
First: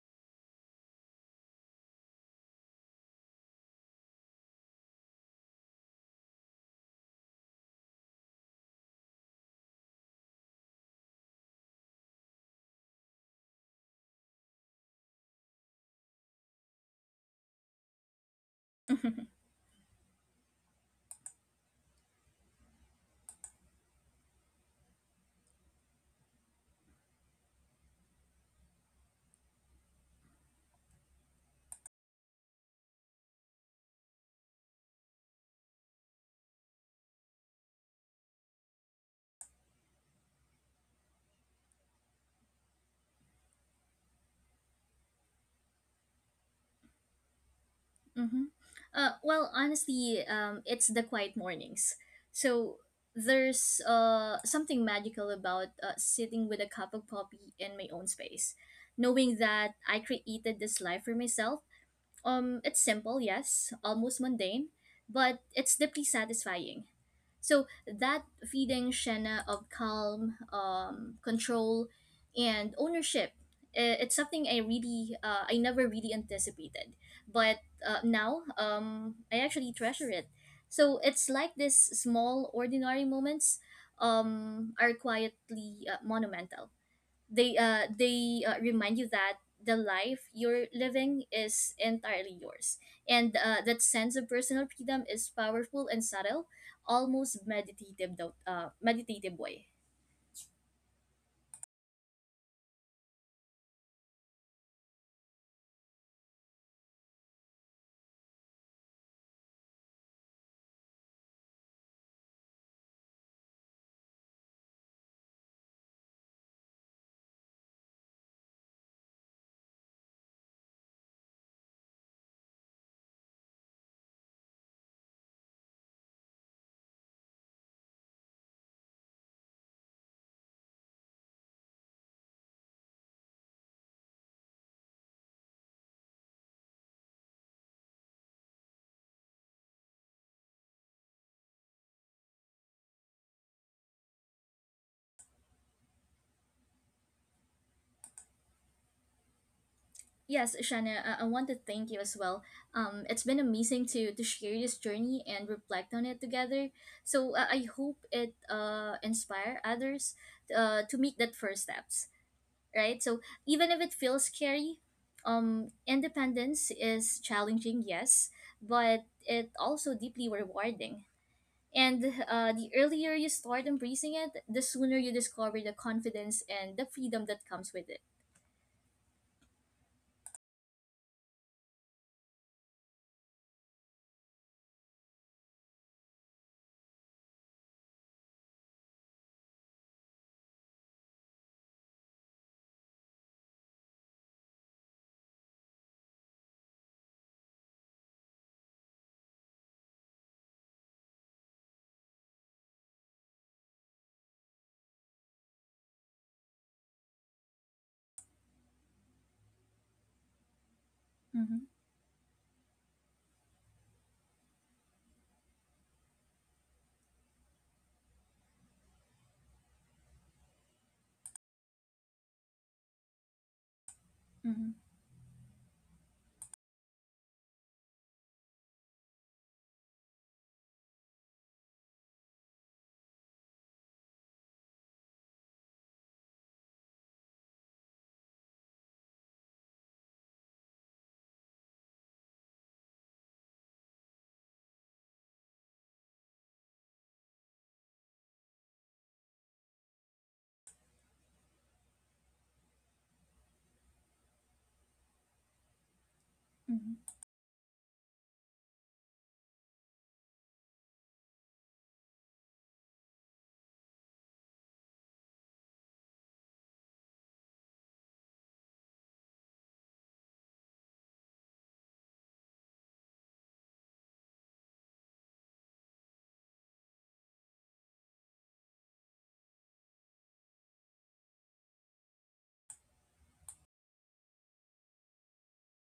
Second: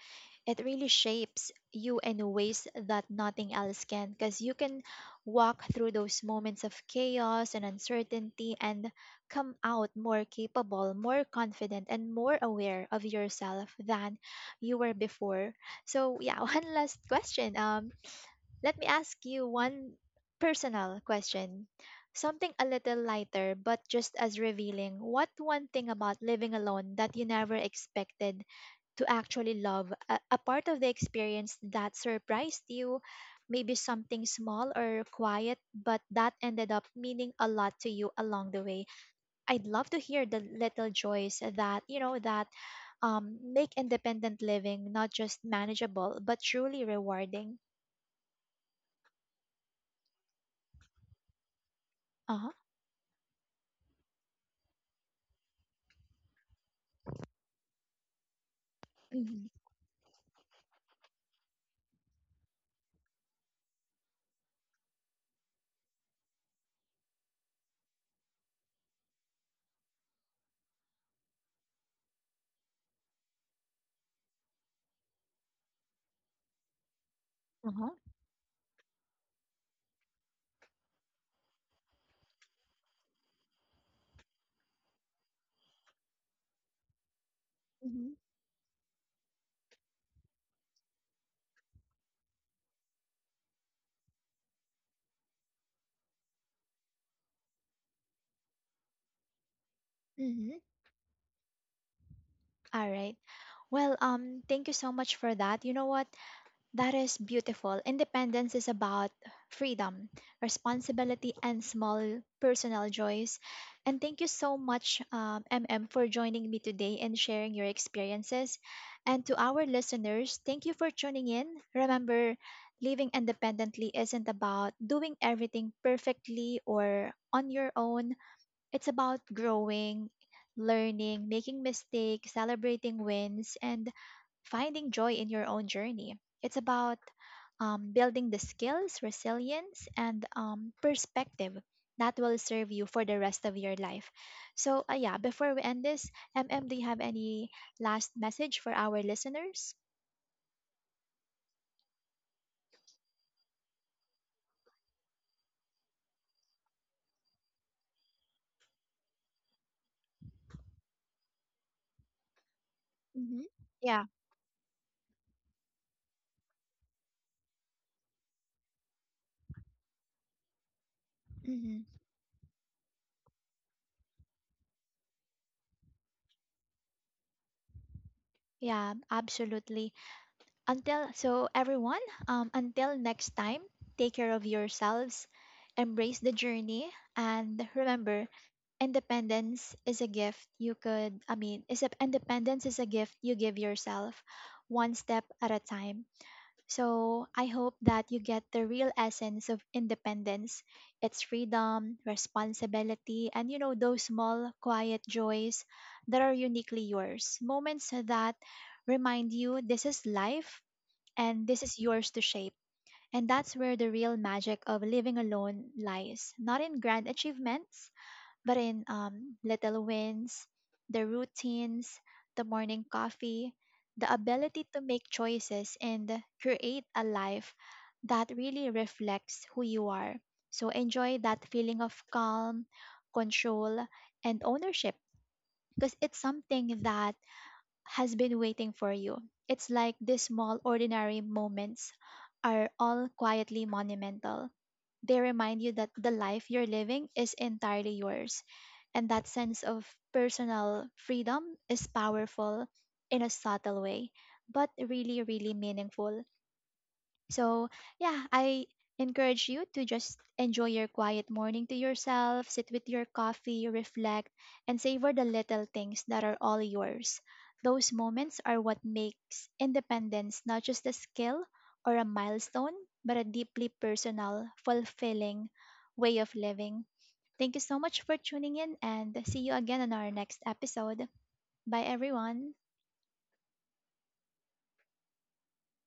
S1: It really shapes you in ways that nothing else can because you can walk through those moments of chaos and uncertainty and come out more capable, more confident, and more aware of yourself than you were before. So, yeah, one last question. Let me ask you one personal question. Something a little lighter, but just as revealing. What one thing about living alone that you never expected to actually love? A part of the experience that surprised you, maybe something small or quiet, but that ended up meaning a lot to you along the way. I'd love to hear the little joys that, you know, that make independent living not just manageable, but truly rewarding.
S2: Hmm. Well, honestly, it's the quiet mornings.
S1: Uh huh.
S2: So there's something magical about sitting with a cup of coffee in my own space, knowing that I created this life for myself. It's simple, yes, almost mundane, but it's deeply satisfying. So that feeding Shenna of calm, control, and ownership, it's something I really, I never really anticipated. But
S1: Uh-huh.
S2: now, I actually treasure it. So it's like these small, ordinary moments, are quietly monumental. They uh
S1: Hmm.
S2: they uh, remind you that the life you're living is entirely yours, and that sense of personal freedom is powerful and subtle, almost meditative though meditative way.
S1: Hmm. All right. Well, thank you so much for that. You know what? That is beautiful. Independence is about freedom, responsibility, and small personal joys. And thank you so much, MM, for joining me today and sharing your experiences. And to our listeners, thank you for tuning in. Remember, living independently isn't about doing everything perfectly or on your own. It's about growing, learning, making mistakes, celebrating wins, and finding joy in your own journey. It's about building the skills, resilience, and perspective that will serve you for the rest of your life. So, yeah, before we end this, MM, do you have any last message for our listeners?
S2: Yes, Shana, I want to thank you as well. It's been amazing to share this journey and reflect on it together. So I hope it inspire others to make that first steps, right? So
S1: Mm-hmm.
S2: even if it
S1: Yeah.
S2: feels scary, independence is challenging, yes, but it also deeply rewarding.
S1: Mm-hmm.
S2: And the earlier you start embracing it, the sooner you discover the confidence and the freedom that comes with it.
S1: Yeah, absolutely. Until so everyone, until next time, take care of yourselves, embrace the journey, and remember, independence is a gift you could. I mean, is a, independence is a gift you give yourself, one step at a time. So I hope that you get the real essence of independence. It's freedom, responsibility, and you know those small, quiet joys that are uniquely yours. Moments that remind you this is life and
S2: Mm-hmm,
S1: this is yours to shape. And that's where the real magic of living alone lies, not in grand achievements, but in little wins, the routines, the morning coffee, the ability
S2: mm-hmm,
S1: to make choices and create a life that really reflects who you are. So enjoy that feeling of calm, control, and ownership because it's something that has been waiting for you. It's like these small, ordinary moments are all quietly monumental. They remind you that the life you're living is entirely yours. And that sense of personal freedom is powerful in a subtle way, but really, really meaningful.
S2: mm-hmm.
S1: So, yeah, I encourage you to just enjoy your quiet morning to yourself, sit with your coffee, reflect, and savor the little things that are all yours. Those moments are what makes independence not just a skill or a milestone, but a deeply personal, fulfilling way of living. Thank you so much for tuning in and see you again on our next episode. Bye, everyone.